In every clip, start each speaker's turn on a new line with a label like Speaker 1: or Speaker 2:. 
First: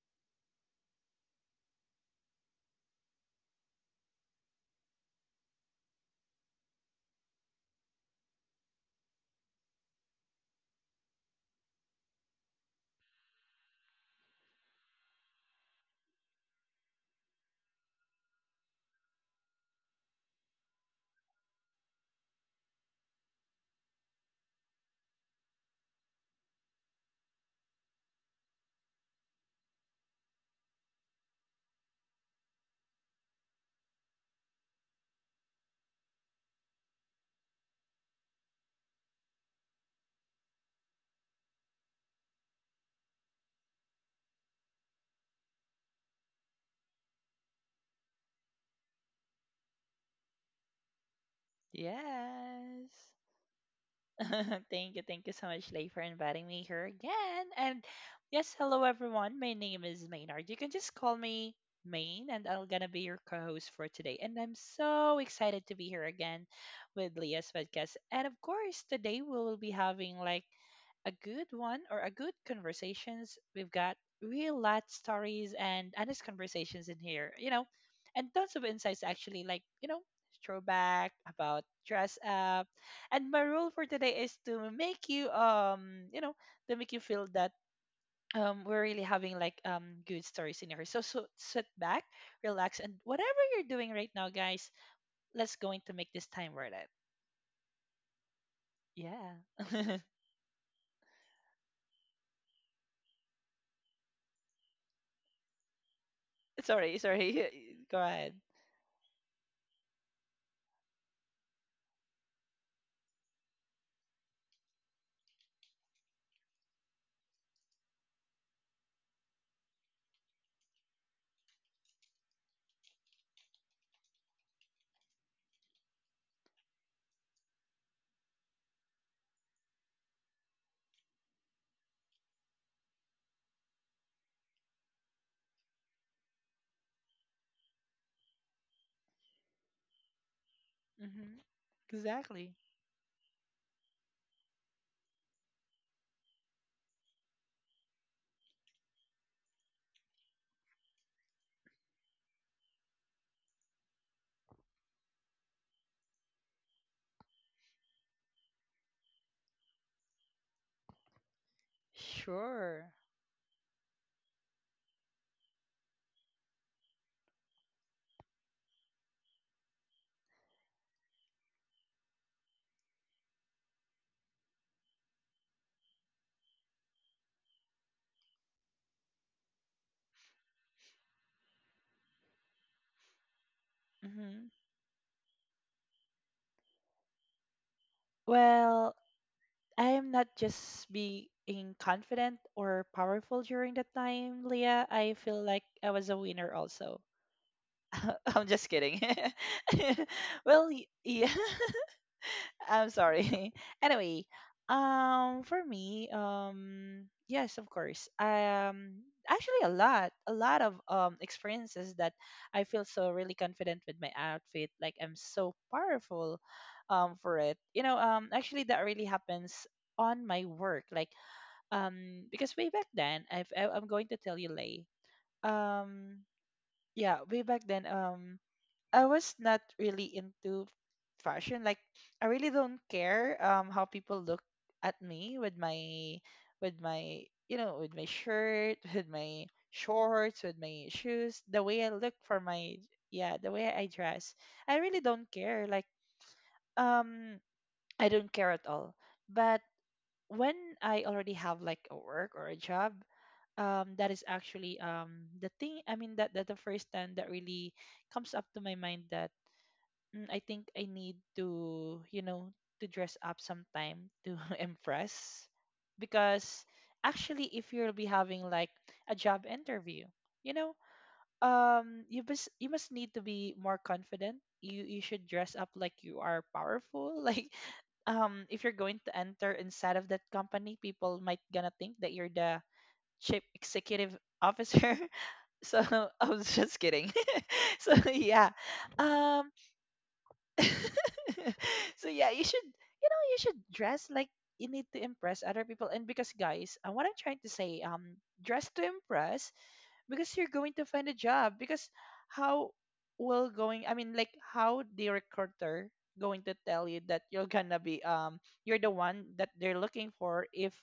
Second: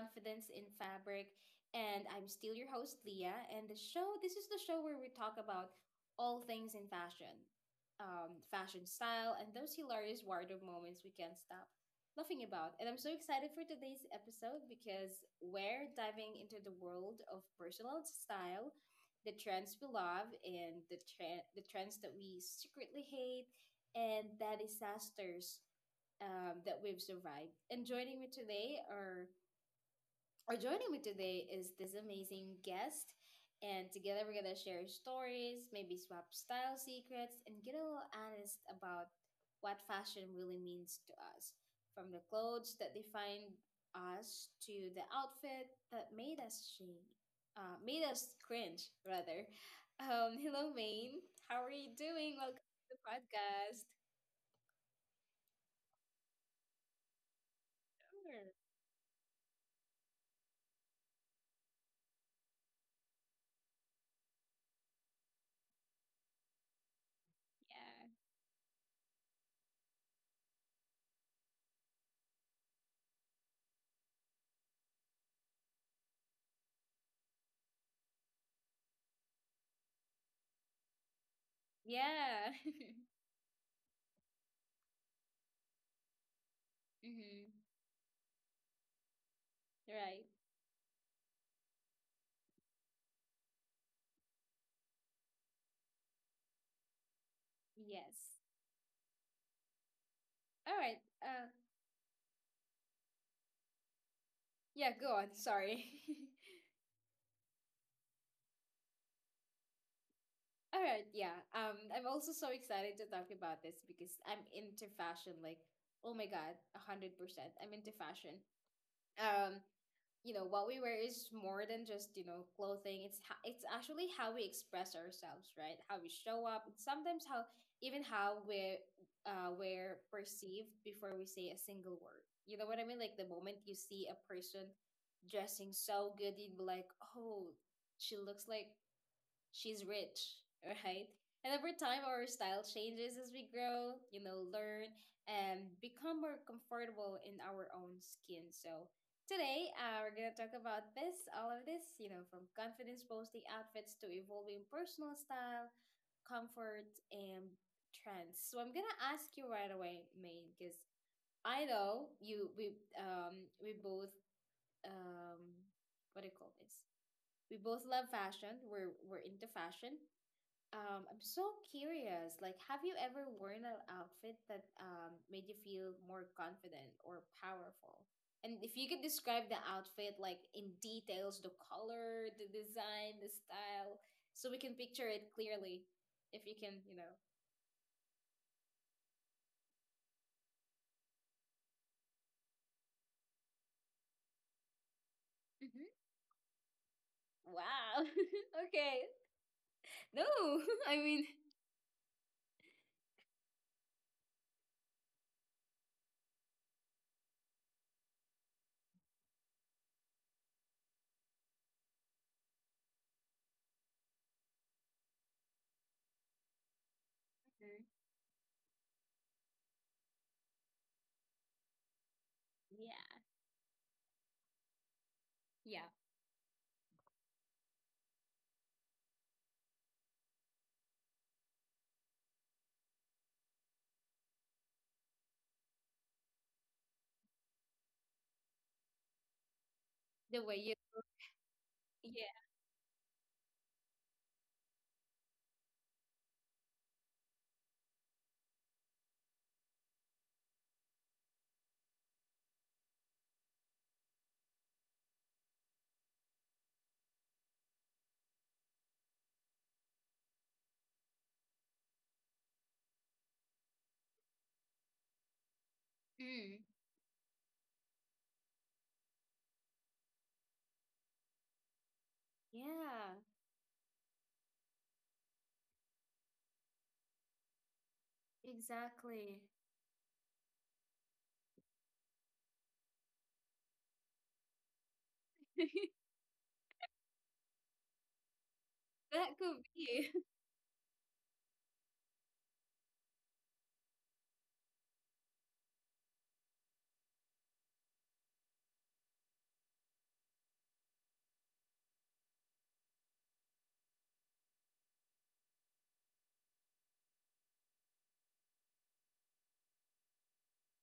Speaker 1: Confidence in Fabric, and I'm still your host, Leah. This is the show where we talk about all things in fashion, fashion style, and those hilarious wardrobe moments we can't stop laughing about. And I'm so excited for today's episode because we're diving into the world of personal style, the trends we love, and the trends that we secretly hate, and the disasters that we've survived. And joining me today is this amazing guest. And together we're gonna share stories, maybe swap style secrets, and get a little honest about what fashion really means to us. From the clothes that define us to the outfit that made us cringe rather. Hello, Maine. How are you doing? Welcome to the
Speaker 2: Yes,
Speaker 1: podcast.
Speaker 2: thank you so much, Lay, for inviting me here again. And
Speaker 1: Sure.
Speaker 2: yes, hello everyone. My name is Maynard. You can just call me Main, and I'm gonna be your co-host for today. And I'm so excited to be here again with Leah's podcast. And of course, today we will be having like a good one or a good conversations. We've got real life stories and honest conversations in here, you know, and tons of insights actually, like, you know, throwback about dress
Speaker 1: Yeah.
Speaker 2: up.
Speaker 1: Yeah.
Speaker 2: And my rule for today is to make you to make you feel that
Speaker 1: Mm-hmm.
Speaker 2: we're really having like good
Speaker 1: Right.
Speaker 2: stories in here. So sit back, relax, and whatever you're doing right now, guys, let's going to make this time worth it.
Speaker 1: Yes.
Speaker 2: Yeah.
Speaker 1: All right. Yeah, go on. Sorry.
Speaker 2: Sorry. Go ahead.
Speaker 1: All right. Yeah. I'm also so excited to talk about this because I'm into fashion. Like, oh my God, 100%. I'm into fashion. Um, you know what we wear is more than just clothing. It's actually how we express ourselves, right? How we show up, and sometimes how, even how we're perceived before we say a single word. You know what I mean? Like the moment you see a person dressing so good, you'd be like, oh, she looks like she's rich, right?
Speaker 2: Mm-hmm.
Speaker 1: And over time, our
Speaker 2: Exactly.
Speaker 1: style changes as we grow, learn and become more comfortable in our own skin. So today, we're gonna talk about this, all of this, you know, from confidence boasting outfits to evolving personal style, comfort, and trends. So I'm gonna ask you right away, Maine, because I know you, we,
Speaker 2: Sure.
Speaker 1: um, we both, um, what do you call this? We both love fashion. We're into fashion. I'm so curious. Like, have you ever worn an outfit that made you feel more confident or powerful? And if you could describe the outfit, like in details, the color, the design, the style,
Speaker 2: Mm-hmm.
Speaker 1: so we can picture it clearly, if you can, you know.
Speaker 2: Well, I am not just being confident or powerful during that time, Leah. I feel like I
Speaker 1: Mm-hmm.
Speaker 2: was a winner also.
Speaker 1: Wow.
Speaker 2: I'm just kidding.
Speaker 1: Okay. No,
Speaker 2: well, y-
Speaker 1: I mean.
Speaker 2: yeah, I'm sorry. Anyway, for me, yes, of course. Actually, a lot of experiences that I feel so really confident with my outfit. Like I'm so powerful, for it.
Speaker 1: Hmm.
Speaker 2: You know, actually, that really happens on my work. Like, because way back
Speaker 1: Yeah.
Speaker 2: then, I'm going to tell you, Lay.
Speaker 1: Yeah.
Speaker 2: Um, yeah, way back then, I was not really into fashion. Like I really don't care how people look at me with my with my you know with my shirt, with my
Speaker 1: The
Speaker 2: shorts,
Speaker 1: way
Speaker 2: with
Speaker 1: you.
Speaker 2: my shoes, the way I look
Speaker 1: Yeah.
Speaker 2: for my yeah, the way I dress. I really don't care. Like um I don't care at all. But when I already have like a work or a job, that is actually the thing I mean that the first time that really comes up to my mind that I think I need to, you know, to dress up sometime to impress.
Speaker 1: Mm.
Speaker 2: Because actually, if you'll be having like a job interview, you know, you must need
Speaker 1: Yeah.
Speaker 2: to be more confident. You should dress up like you are powerful. Like, if you're going to
Speaker 1: Exactly.
Speaker 2: enter inside of that company, people might gonna think that you're the chief executive officer. So I was just kidding. so yeah,
Speaker 1: That
Speaker 2: um,
Speaker 1: could be.
Speaker 2: so yeah, you should you should dress like you need to impress other people. And because guys, what I'm trying to say, dress to impress because you're going to find a job. Because how will going? I mean, like how the recruiter going to tell you that you're gonna be you're the one that they're looking for if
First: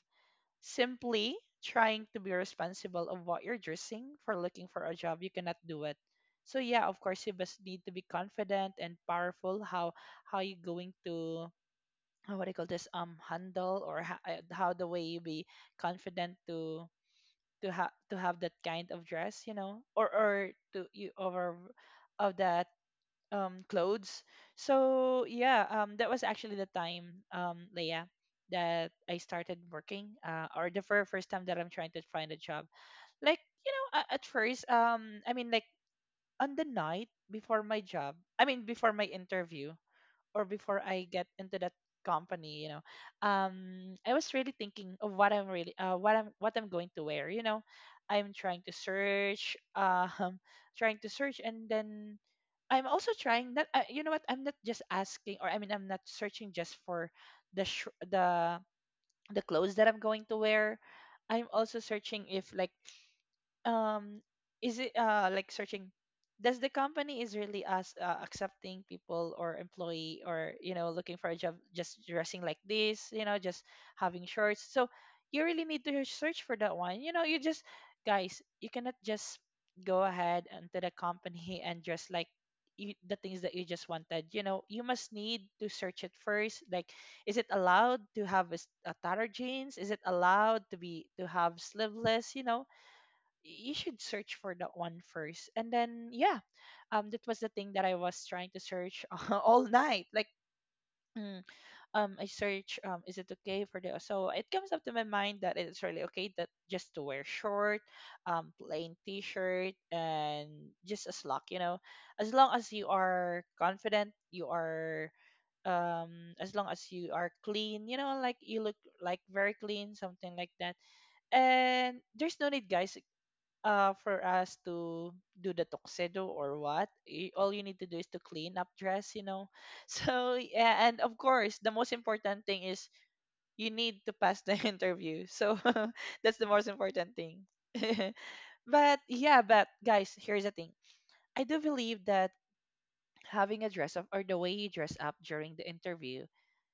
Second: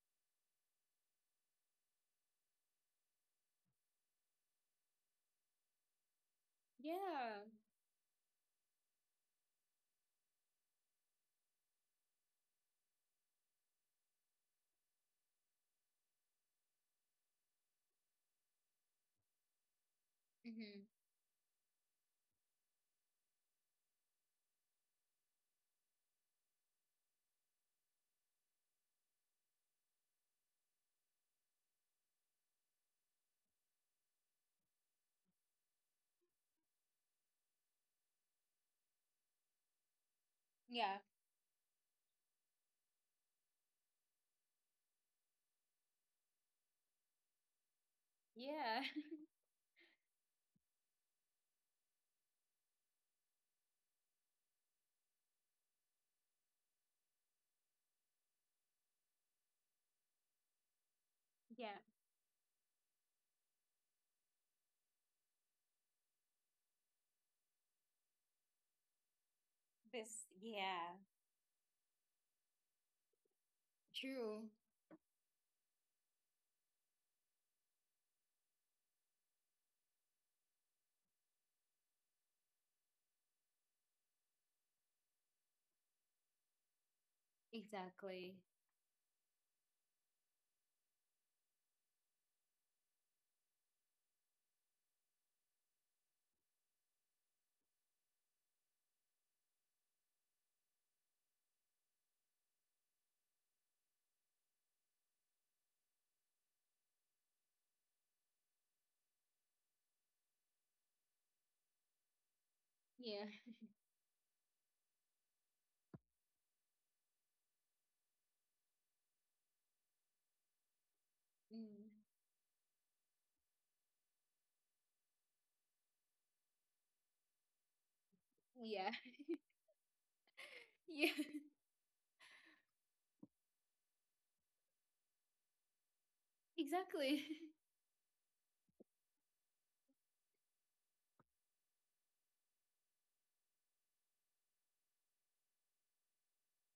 Speaker 2: simply trying to be responsible of what you're dressing for looking for a job, you cannot do it. So yeah, of course you
Speaker 1: Yeah.
Speaker 2: just need to be confident and powerful how you going to what do you call this handle or how the way you be confident to to have that kind of dress, you know, or
Speaker 1: Hmm.
Speaker 2: to you over of that clothes. So yeah, that was actually the time Leia that I started working or the very first time that I'm trying to find a job. Like, you know, at first I mean like on the night before my job, I mean before my interview, or before
Speaker 1: Yeah.
Speaker 2: I get into that company, you know, I was really thinking of what I'm really, what I'm going to wear. You know, I'm trying to
Speaker 1: Yeah.
Speaker 2: search, trying to search, and then I'm also trying not. You know what? I'm not just asking, or I mean, I'm not searching just for the sh- the the clothes that I'm going to wear. I'm
Speaker 1: Yeah.
Speaker 2: also searching if like um is it like searching does the company is really us accepting people or employee
Speaker 1: This,
Speaker 2: or you know
Speaker 1: yeah.
Speaker 2: looking for a job just dressing like this, you know, just having
Speaker 1: True.
Speaker 2: shorts. So you really need to search for that one, you know. You just guys, you cannot just go ahead into the company and dress like you, the things that you just wanted, you know. You must need to search it first. Like is it allowed to
Speaker 1: Exactly.
Speaker 2: have a tattered jeans, is it allowed to have sleeveless, you know, you should search for that one first. And then yeah, that was the thing that I was trying to search all night. Like mm, I search is it okay for the, so it comes up to my mind that it's really okay that just to wear short plain t-shirt and just a slack, you know, as long as you
Speaker 1: Yeah.
Speaker 2: are confident, you are as long as you are clean, you know, like you look like very clean, something like that. And
Speaker 1: Mm.
Speaker 2: there's no need, guys, for us to do the tuxedo or what. All you need to do is to clean up
Speaker 1: Yeah.
Speaker 2: dress, you know. So yeah, and
Speaker 1: Yeah.
Speaker 2: of course, the most important thing is you need to pass the interview. So that's the most important
Speaker 1: Exactly.
Speaker 2: thing. but yeah, but guys, here's the thing. I do believe that having a dress up or the way you dress up during the interview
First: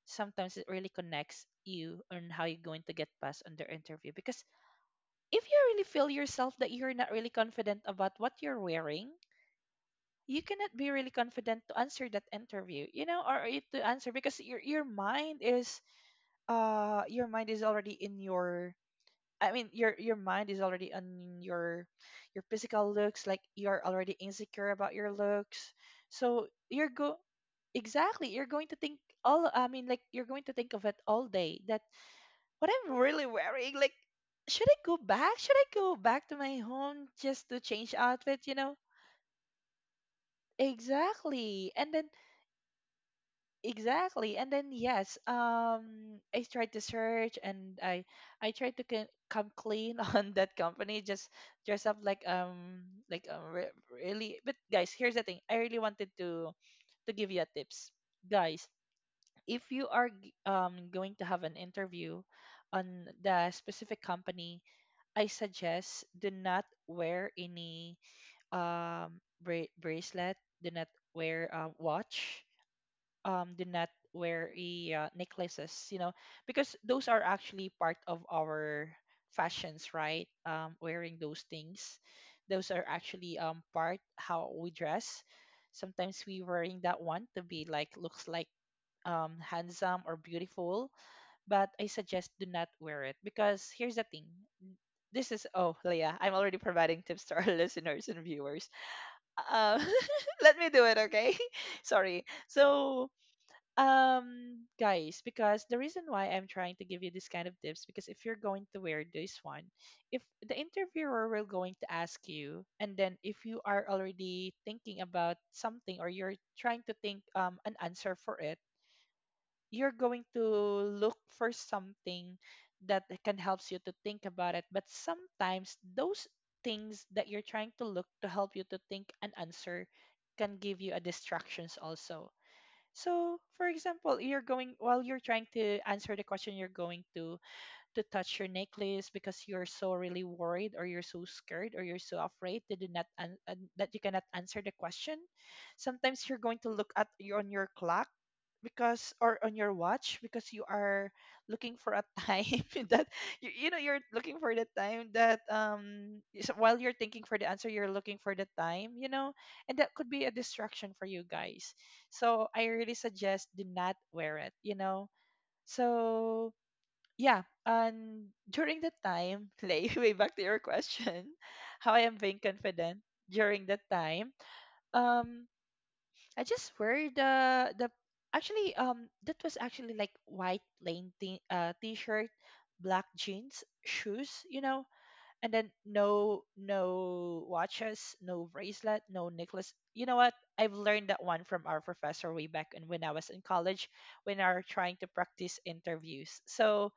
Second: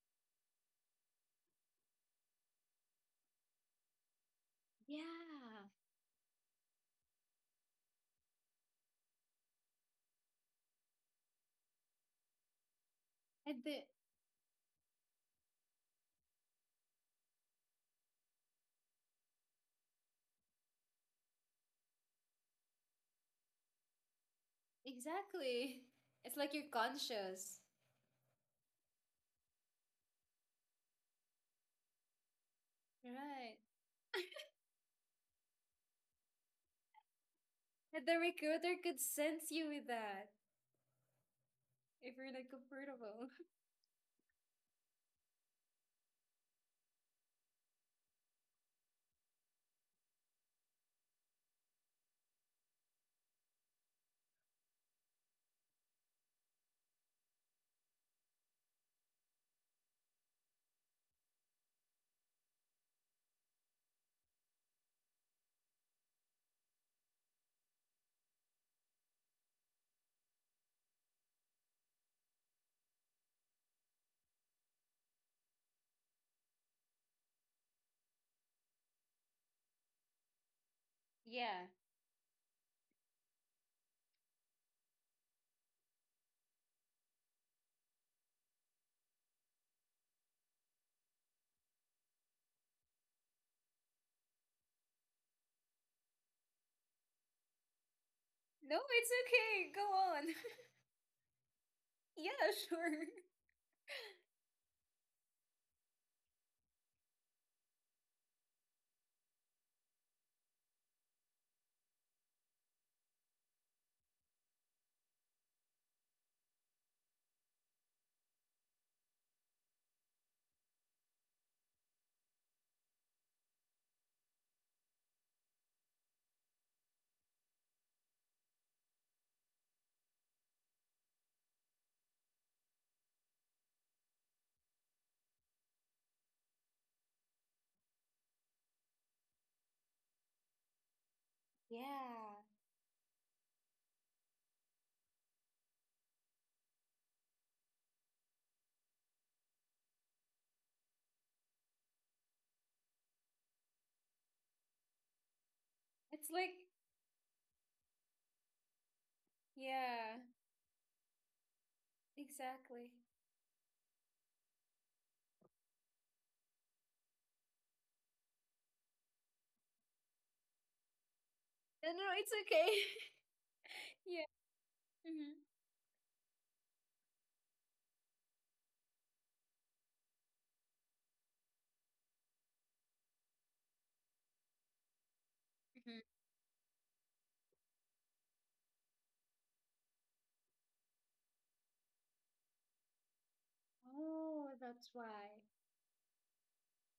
Speaker 2: sometimes it really connects you on how you're going to get passed on the interview. Because
Speaker 1: Yeah.
Speaker 2: if you really feel yourself that you're not really confident about what you're wearing, you cannot be really confident to answer that interview, you know, or
Speaker 1: At
Speaker 2: it to
Speaker 1: the
Speaker 2: answer because your mind is your mind is already in your I mean your mind is already on your physical looks, like you're already insecure about your looks.
Speaker 1: exactly. It's
Speaker 2: So
Speaker 1: like you're
Speaker 2: you're go
Speaker 1: conscious.
Speaker 2: exactly, you're going to think all I mean like you're going to think of it all day that what I'm really
Speaker 1: Right.
Speaker 2: wearing. Like, should I go back? Should I go back to my home just to change
Speaker 1: And the
Speaker 2: outfits? You
Speaker 1: recruiter
Speaker 2: know,
Speaker 1: could sense you with that,
Speaker 2: exactly. And then
Speaker 1: if you're not comfortable.
Speaker 2: exactly. And then yes, I tried to search and I tried to come clean on that company. Just dress up like really. But guys, here's the thing. I really wanted to give you a tips, guys. If you are going to have an interview on the specific company, I suggest do not wear any bracelet, do not wear a watch, do not wear a necklaces, you know, because those are actually part of our fashions, right? Wearing those
Speaker 1: Yeah.
Speaker 2: things. Those are actually part how we dress. Sometimes we wearing that one to be like looks like handsome or beautiful, but I suggest do not wear it because here's the thing. This is oh Leah, I'm already providing tips to our listeners and viewers.
Speaker 1: No, it's okay.
Speaker 2: Uh,
Speaker 1: Go on.
Speaker 2: let me do it, okay? Sorry.
Speaker 1: Yeah, sure.
Speaker 2: So, guys, because the reason why I'm trying to give you this kind of tips, because if you're going to wear this one, if the interviewer will going to ask you, and then if you are already thinking about something or you're trying to think an answer for it, you're going to look for something that can helps you to think about it. But sometimes those things that you're trying to look to help you to think an answer can give you a distractions also. So for example, you're going while you're trying to answer the question, you're going to touch your necklace because you're so really worried or you're so scared or you're so
Speaker 1: Yeah.
Speaker 2: afraid that you not an- an- that you cannot answer the question. Sometimes you're going to look at you on your clock because or on your watch because you are looking for a time that you know you're looking for the time that
Speaker 1: It's
Speaker 2: so
Speaker 1: like,
Speaker 2: while you're thinking for the answer you're looking for the time, you know. And that could
Speaker 1: yeah,
Speaker 2: be a distraction for you, guys. So I
Speaker 1: exactly.
Speaker 2: really suggest do not wear it, you know. So yeah, and during that time, Lay, way back to your question,
Speaker 1: No,
Speaker 2: how I
Speaker 1: no,
Speaker 2: am
Speaker 1: it's
Speaker 2: being
Speaker 1: okay.
Speaker 2: confident during that
Speaker 1: Yeah.
Speaker 2: time.
Speaker 1: Mhm.
Speaker 2: Um, I just wear the actually that was actually like white plain t-shirt, black jeans, shoes, you know, and then
Speaker 1: Mhm.
Speaker 2: no watches, no bracelet, no necklace. You know what, I've learned that one from our professor way back and when I was in college, when
Speaker 1: Oh,
Speaker 2: I were
Speaker 1: that's
Speaker 2: trying to
Speaker 1: why.
Speaker 2: practice interviews. So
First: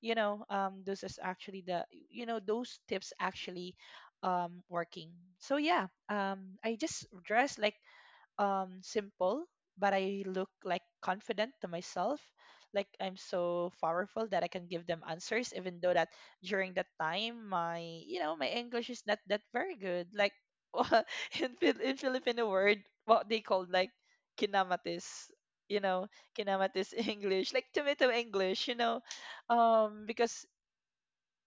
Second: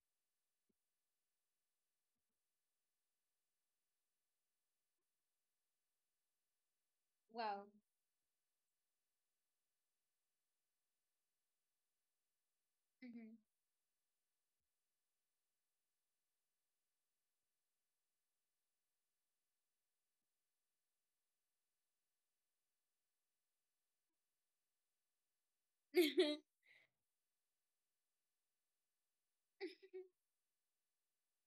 Speaker 2: those is actually the, you know, those tips actually working. So yeah, I just dress
Speaker 1: Well,
Speaker 2: like simple, but I look like confident to myself. Like I'm
Speaker 1: mhm.
Speaker 2: so powerful that I can give them answers, even though that during that time my, you know, my English is not that very good. Like in Filipino word, what they call like kinamatis. You know, kinamatis English, like tomato English. You know, because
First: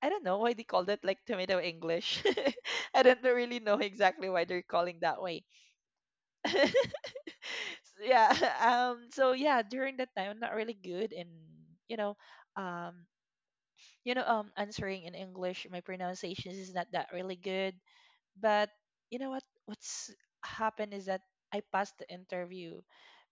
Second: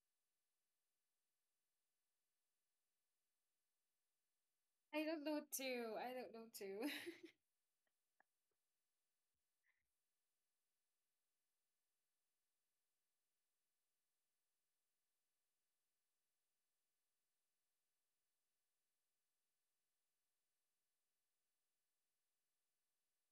Speaker 2: I don't know why they called it like tomato English. I don't really know exactly why they're calling
Speaker 1: I
Speaker 2: that
Speaker 1: don't know
Speaker 2: way.
Speaker 1: too. I don't know too.
Speaker 2: Yeah, so yeah, during that time I'm not really good in, you know, um you know, answering in English. My pronunciations is not that really good, but you know what, what's happened is that I passed the interview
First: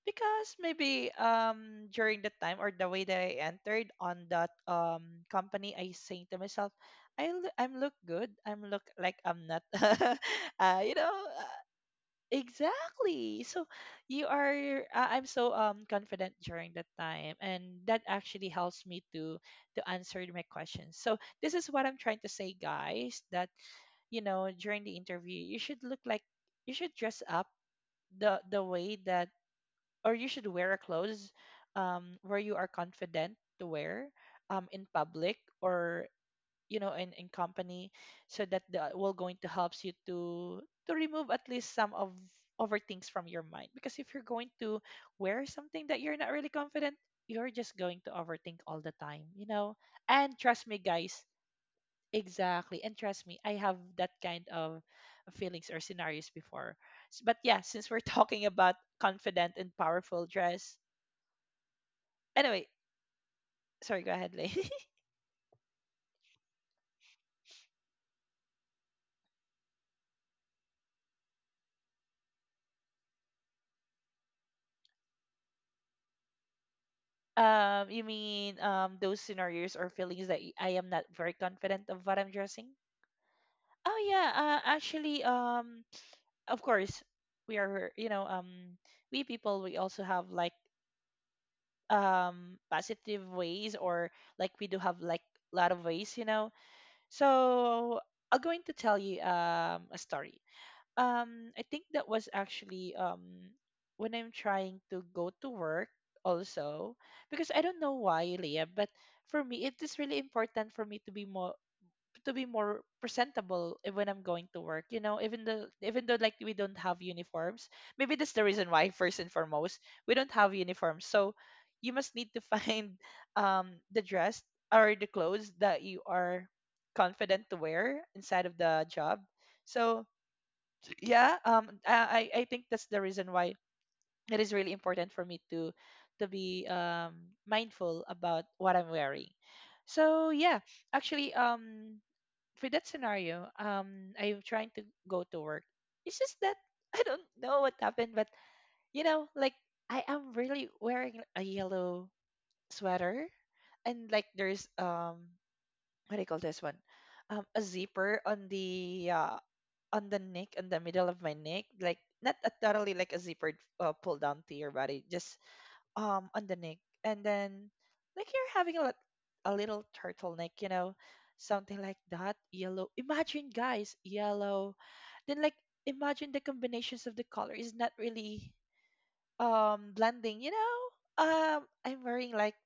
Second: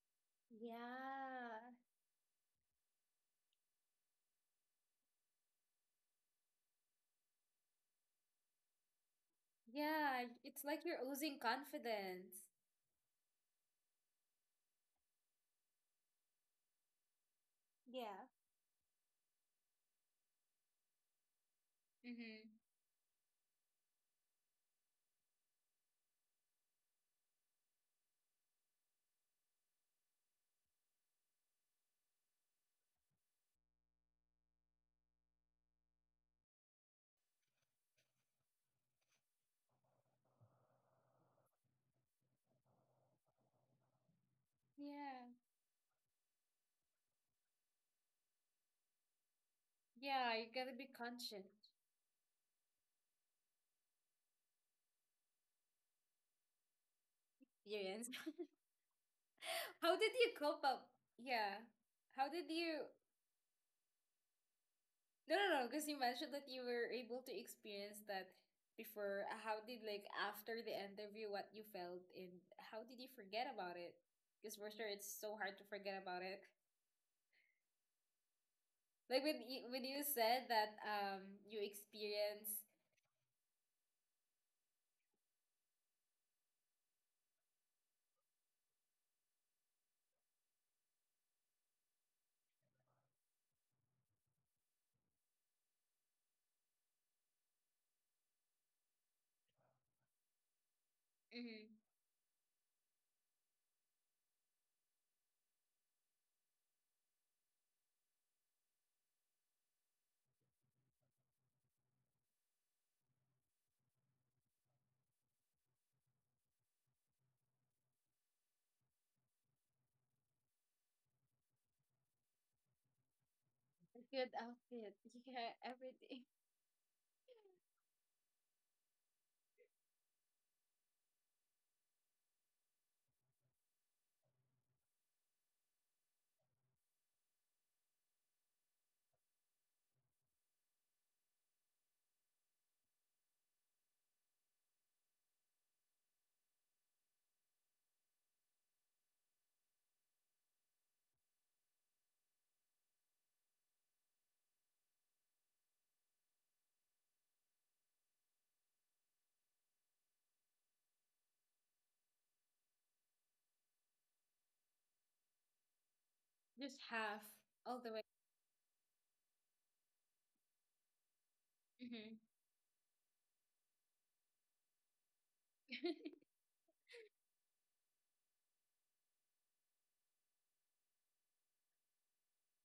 Speaker 2: because maybe
Speaker 1: Yeah.
Speaker 2: during the time or the way that I entered on that company, I saying to myself, I'm look good, I'm look like I'm not
Speaker 1: Yeah, it's like you're losing confidence.
Speaker 2: exactly. So you are I'm so confident during that time, and that
Speaker 1: Yeah.
Speaker 2: actually helps me to answer my questions. So this is what I'm trying to
Speaker 1: Mm-hmm.
Speaker 2: say guys, that you know, during the interview you should look like, you should dress up the way that, or you should wear a clothes where you are confident to wear in public, or you know, in company, so that the will going to helps you to remove at least some of over things from your mind. Because if you're going to
Speaker 1: Yeah.
Speaker 2: wear something that you're not really confident, you're just going to overthink all the time, you know.
Speaker 1: Yeah,
Speaker 2: And
Speaker 1: you
Speaker 2: trust
Speaker 1: gotta
Speaker 2: me
Speaker 1: be
Speaker 2: guys,
Speaker 1: conscious.
Speaker 2: exactly, and trust me, I have that kind of feelings or scenarios before. But yeah, since we're
Speaker 1: Experience.
Speaker 2: talking about confident and
Speaker 1: How did
Speaker 2: powerful
Speaker 1: you cope
Speaker 2: dress,
Speaker 1: up? Yeah. How did
Speaker 2: anyway,
Speaker 1: you.
Speaker 2: sorry, go ahead, Lay.
Speaker 1: No, no, no, because you mentioned that you were able to experience that before. How did, like, after the interview, what you felt and how did you forget about it? Because for sure, it's so hard to forget about it.
Speaker 2: You mean those
Speaker 1: Like,
Speaker 2: scenarios
Speaker 1: when
Speaker 2: or
Speaker 1: you
Speaker 2: feelings that
Speaker 1: said
Speaker 2: I
Speaker 1: that
Speaker 2: am not very
Speaker 1: you
Speaker 2: confident of what I'm
Speaker 1: experience.
Speaker 2: dressing? Oh yeah, actually, of course, we are, you know, we people, we also have like positive ways, or like we do have like a lot of ways, you know. So I'm going to tell you a story. I think
Speaker 1: Mm-hmm.
Speaker 2: that was actually when I'm trying to go to work also, because I don't know why, Leah, but for me it is really important for me to be more, to be more presentable when I'm going to work. You know, even though, like we don't have uniforms, maybe that's the reason why. First and foremost, we don't have uniforms. So you must need to find
Speaker 1: A
Speaker 2: the
Speaker 1: good
Speaker 2: dress
Speaker 1: outfit.
Speaker 2: or the clothes
Speaker 1: Yeah,
Speaker 2: that you
Speaker 1: everything.
Speaker 2: are confident to wear inside of the job. So yeah, I I think that's the reason why it is really important for me to be mindful about what I'm wearing. So yeah, actually for that scenario I'm trying to go to work. It's just that I don't know what happened, but you know like I am really wearing a yellow sweater, and like there's what do you call this one, a zipper on the neck, on the middle of my neck, like not a, totally like a zipper, pull down to your body, just on the
Speaker 1: Just
Speaker 2: neck,
Speaker 1: half
Speaker 2: and then
Speaker 1: all the way.
Speaker 2: like you're having a a little turtleneck, you know, something like
Speaker 1: Mm-hmm.
Speaker 2: that, yellow. Imagine guys, yellow. Then like imagine the combinations of the color is not really blending, you know. I'm wearing like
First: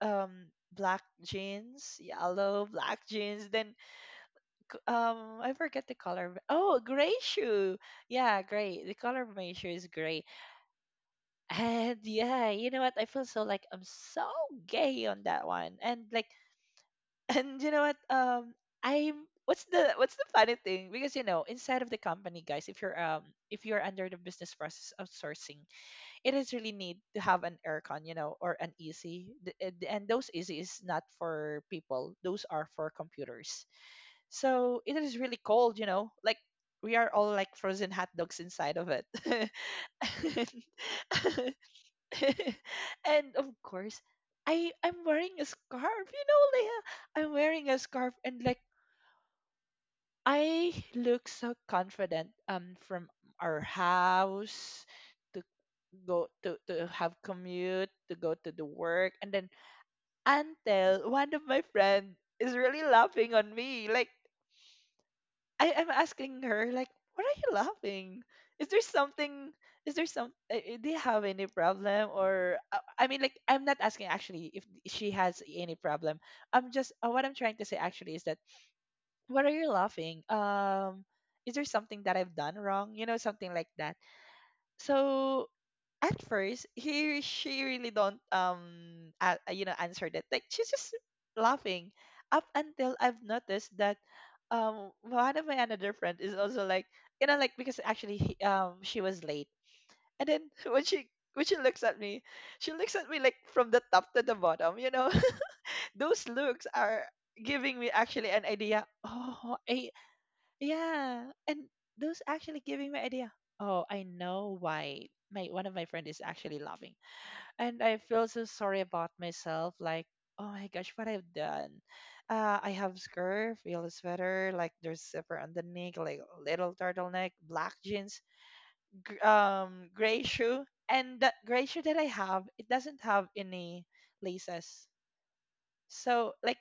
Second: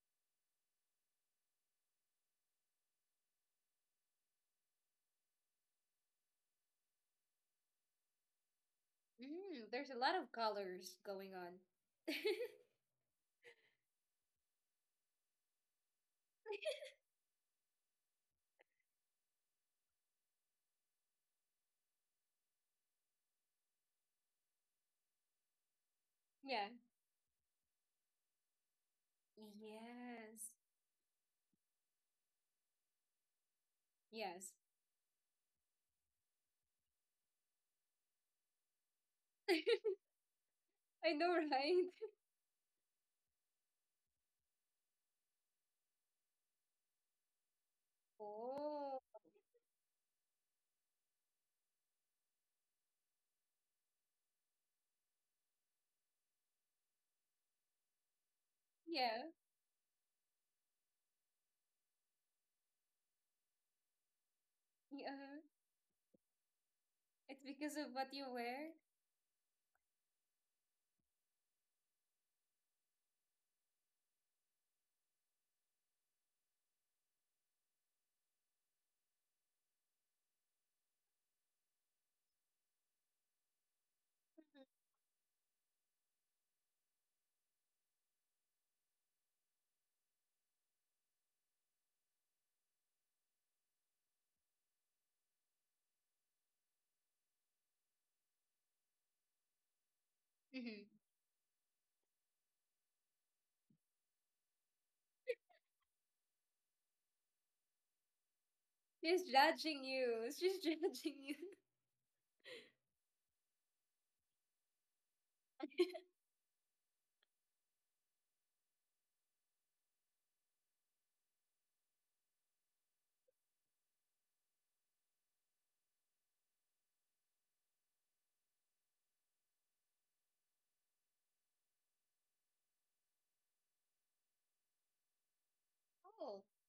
Speaker 2: black jeans, yellow black jeans, then I forget the color. Oh, gray shoe. Yeah, gray. The color of my shoe
Speaker 1: Mm,
Speaker 2: is
Speaker 1: there's a lot
Speaker 2: gray.
Speaker 1: of colors going on.
Speaker 2: And yeah, you know what? I feel so like I'm so gay on that one. And like and you know what? I'm, what's the, what's the funny thing? Because you know, inside of the company, guys, if you're under the business process outsourcing, it is
Speaker 1: Yeah.
Speaker 2: really need to have an aircon, you know, or an easy. And those
Speaker 1: Yes.
Speaker 2: easy is not for people. Those are for computers.
Speaker 1: Yes.
Speaker 2: So it is really cold, you know. Like we are all like frozen hot dogs inside of it. And
Speaker 1: I know, right?
Speaker 2: and of course, I'm wearing a scarf, you know, Leah. I'm wearing a scarf and like
Speaker 1: Oh,
Speaker 2: I look so confident from our house to go to have commute to go to the work.
Speaker 1: yeah,
Speaker 2: And then until one of my friends is really laughing on me, like
Speaker 1: yeah.
Speaker 2: I am asking her like, "What are
Speaker 1: It's
Speaker 2: you
Speaker 1: because of what
Speaker 2: laughing?
Speaker 1: you
Speaker 2: Is
Speaker 1: wear.
Speaker 2: there something? Is there some? Do you have any problem?" Or I mean, like, I'm not asking actually if she has any problem. I'm just what I'm trying to say actually is that, "What are you laughing? Is there something that I've done wrong? You know, something like that." So at first he, she really don't you know, answer that, like she's just laughing, up until I've noticed that one of my another friend is also like, you know, like because actually he, she was late, and then when
Speaker 1: Hmm.
Speaker 2: she, when she looks at me, she looks at me like from the top to the bottom, you know. Those looks are giving me actually an idea.
Speaker 1: She's
Speaker 2: Oh
Speaker 1: judging
Speaker 2: I,
Speaker 1: you. She's judging
Speaker 2: yeah,
Speaker 1: you.
Speaker 2: and those actually giving me idea, oh I know why my, one of my friend is actually laughing, and I feel so sorry about myself. Like, oh my gosh, what I've done. I have scarf, yellow sweater, like there's zipper on the neck, like little turtleneck, black jeans, gray shoe, and that gray shoe that I have, it doesn't have any laces. So
Speaker 1: Oh,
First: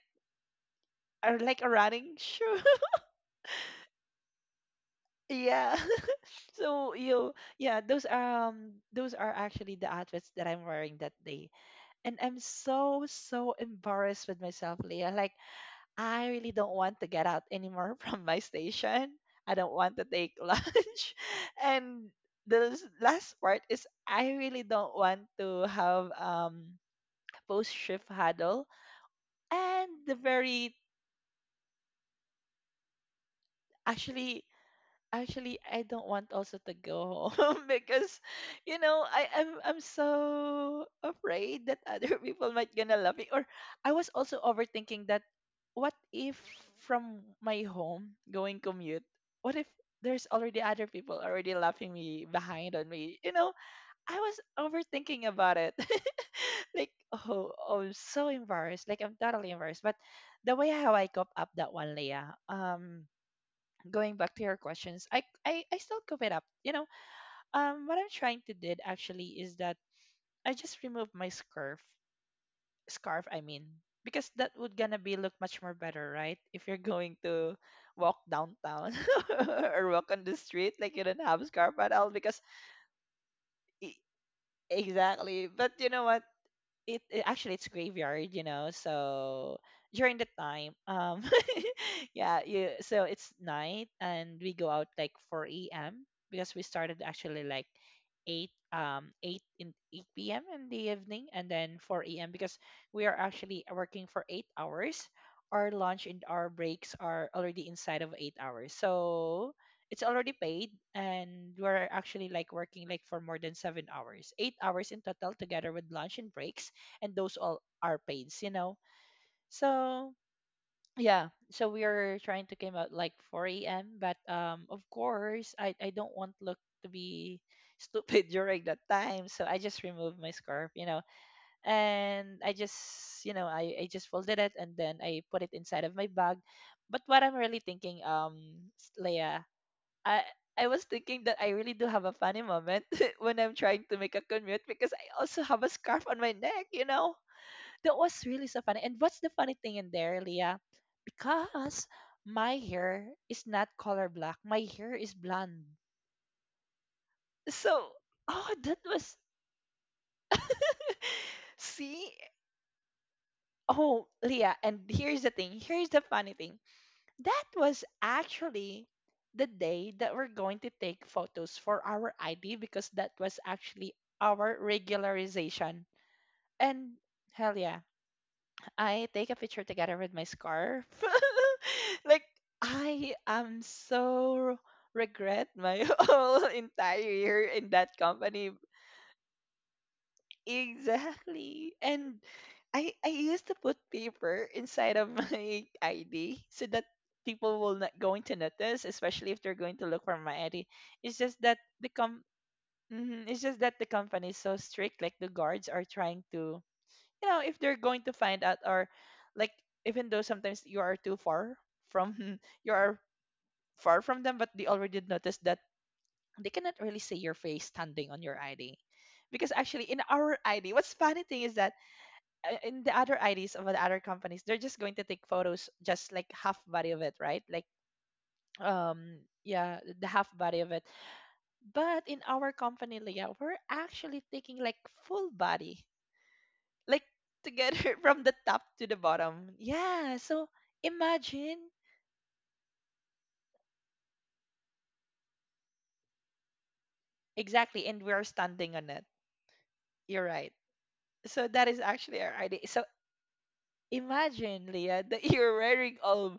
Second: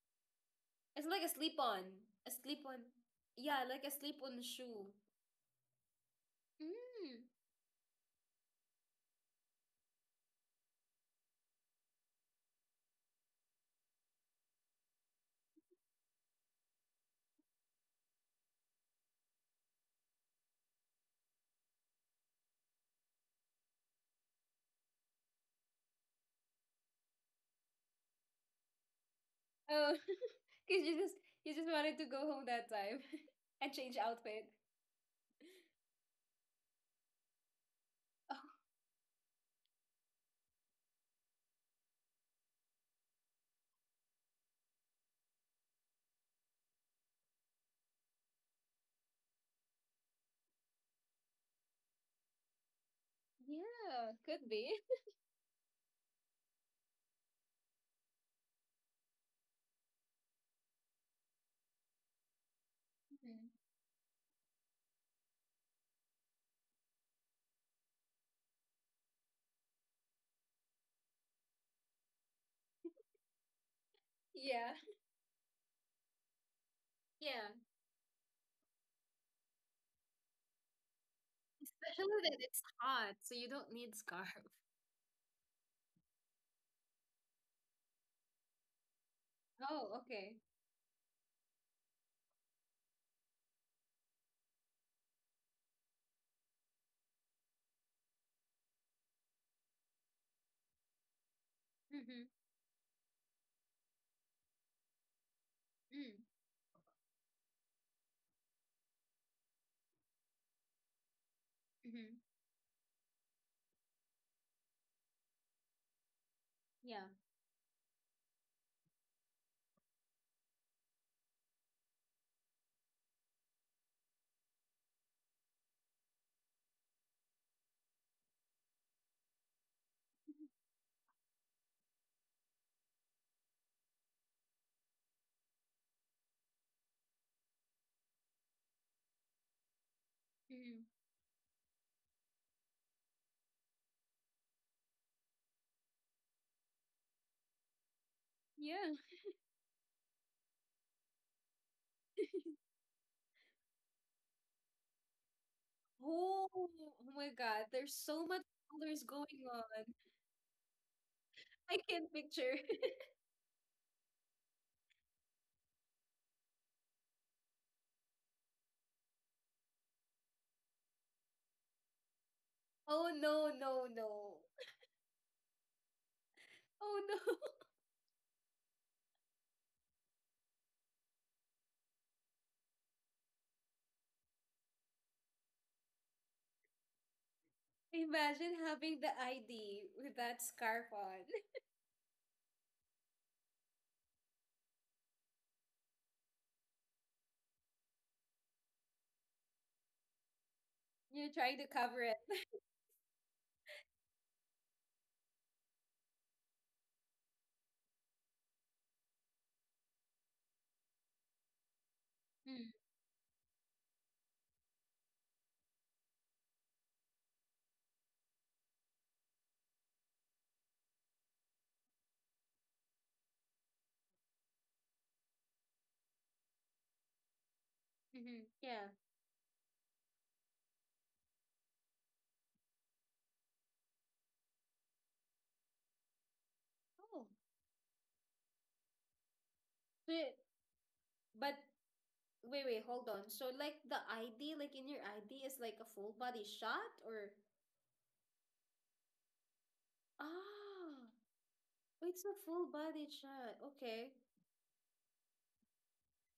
Speaker 1: it's like a slip
Speaker 2: like a
Speaker 1: on.
Speaker 2: running
Speaker 1: A
Speaker 2: shoe.
Speaker 1: slip on. Yeah, like a slip on shoe.
Speaker 2: Yeah. So
Speaker 1: Mm.
Speaker 2: you, yeah, those are actually the outfits that I'm wearing that day, and I'm so so embarrassed with myself, Leah. Like I really don't want to get out anymore from my station. I don't want to take lunch. And the last part is I really don't want to have post shift huddle. And
Speaker 1: Oh,
Speaker 2: the very,
Speaker 1: because you just, you just wanted to go home that time and change
Speaker 2: actually
Speaker 1: outfit.
Speaker 2: actually I don't want also to go home because
Speaker 1: Oh,
Speaker 2: you know I'm so afraid that other people might gonna love me, or I was also overthinking that, what if from my home going commute, what if there's already other people already laughing me behind on me, you know. I
Speaker 1: yeah,
Speaker 2: was
Speaker 1: could be.
Speaker 2: overthinking about it like, oh, oh I'm so embarrassed, like I'm totally embarrassed. But the way how I cope up that one, Leah,
Speaker 1: Mhm.
Speaker 2: going back to your questions, I still cover it up. You know, what I'm trying to did actually is that I just removed my scarf. I mean, because that would
Speaker 1: Yeah.
Speaker 2: gonna be look much more better, right? If you're going
Speaker 1: Yeah,
Speaker 2: to walk downtown or walk on the street, like you don't have a scarf at all.
Speaker 1: especially
Speaker 2: Because
Speaker 1: that it's hot, so you don't need
Speaker 2: e-
Speaker 1: scarf.
Speaker 2: exactly. But you know what? It actually it's graveyard, you know. So
Speaker 1: Oh,
Speaker 2: during the
Speaker 1: okay.
Speaker 2: time, yeah, you, so it's night and we go out like 4 a.m. because we started actually like 8 in 8 p.m. in the evening and then 4 a.m.
Speaker 1: Mm-hmm.
Speaker 2: because we are actually working for 8 hours. Our lunch and our breaks are already inside of 8 hours. So it's already paid, and we're
Speaker 1: Mm-hmm.
Speaker 2: actually like working like for more than 7 hours. 8 hours in total together with lunch and breaks,
Speaker 1: Yeah.
Speaker 2: and those all are paid, you know. So yeah, so we are trying to came out like 4 a.m. but of course I don't want look to be stupid during that time. So I just removed my scarf, you know, and I just, you know, I just folded it and then I put it inside of my bag. But what I'm really thinking, Leia, i I
Speaker 1: Mm-hmm.
Speaker 2: was thinking that I really do have a funny moment when I'm trying to make a commute, because I also have a scarf on my neck, you know? That was really so funny.
Speaker 1: Yeah.
Speaker 2: And what's the funny thing in there, Leah? Because my hair is not color black. My hair is blonde.
Speaker 1: Oh, oh my God.
Speaker 2: So,
Speaker 1: There's so much
Speaker 2: oh, that
Speaker 1: colors
Speaker 2: was.
Speaker 1: going on. I
Speaker 2: See?
Speaker 1: can't picture.
Speaker 2: Oh, Leah, and here's the thing. Here's the funny thing. That was actually the day that we're going to take photos for our ID, because that
Speaker 1: Oh
Speaker 2: was
Speaker 1: no, no,
Speaker 2: actually
Speaker 1: no.
Speaker 2: our regularization. And
Speaker 1: Oh no.
Speaker 2: hell yeah. I take a picture together with my scarf. Like I am so regret my whole entire year in that company.
Speaker 1: Imagine having the ID with that scarf on.
Speaker 2: Exactly. And I used to put paper inside of my ID so that people will not going to notice, especially if they're going to look for my ID. It's
Speaker 1: You're
Speaker 2: just that
Speaker 1: trying to cover it.
Speaker 2: it's just that the company is so strict, like the guards are trying to, you know, if they're going to find out, or like, even though sometimes you are too far from you are far from them, but they already noticed that they cannot really see your face standing on your ID. Because actually, in our ID, what's funny thing is that in the other IDs of the other companies, they're just going to take photos, just like half body of it, right? Like,
Speaker 1: Mm-hmm. Yeah.
Speaker 2: um, yeah, the half body of it. But in our company, Leah, we're actually taking like full body, like
Speaker 1: Oh.
Speaker 2: together from the top to the bottom. Yeah.
Speaker 1: But,
Speaker 2: So
Speaker 1: but
Speaker 2: imagine.
Speaker 1: wait, wait, hold on. So like the ID, like in your ID is like a full body shot or
Speaker 2: Exactly, and we are standing on it. You're right.
Speaker 1: ah,
Speaker 2: So that is actually
Speaker 1: it's
Speaker 2: our
Speaker 1: a full
Speaker 2: idea. So
Speaker 1: body shot. Okay.
Speaker 2: imagine, Leah, that you're wearing all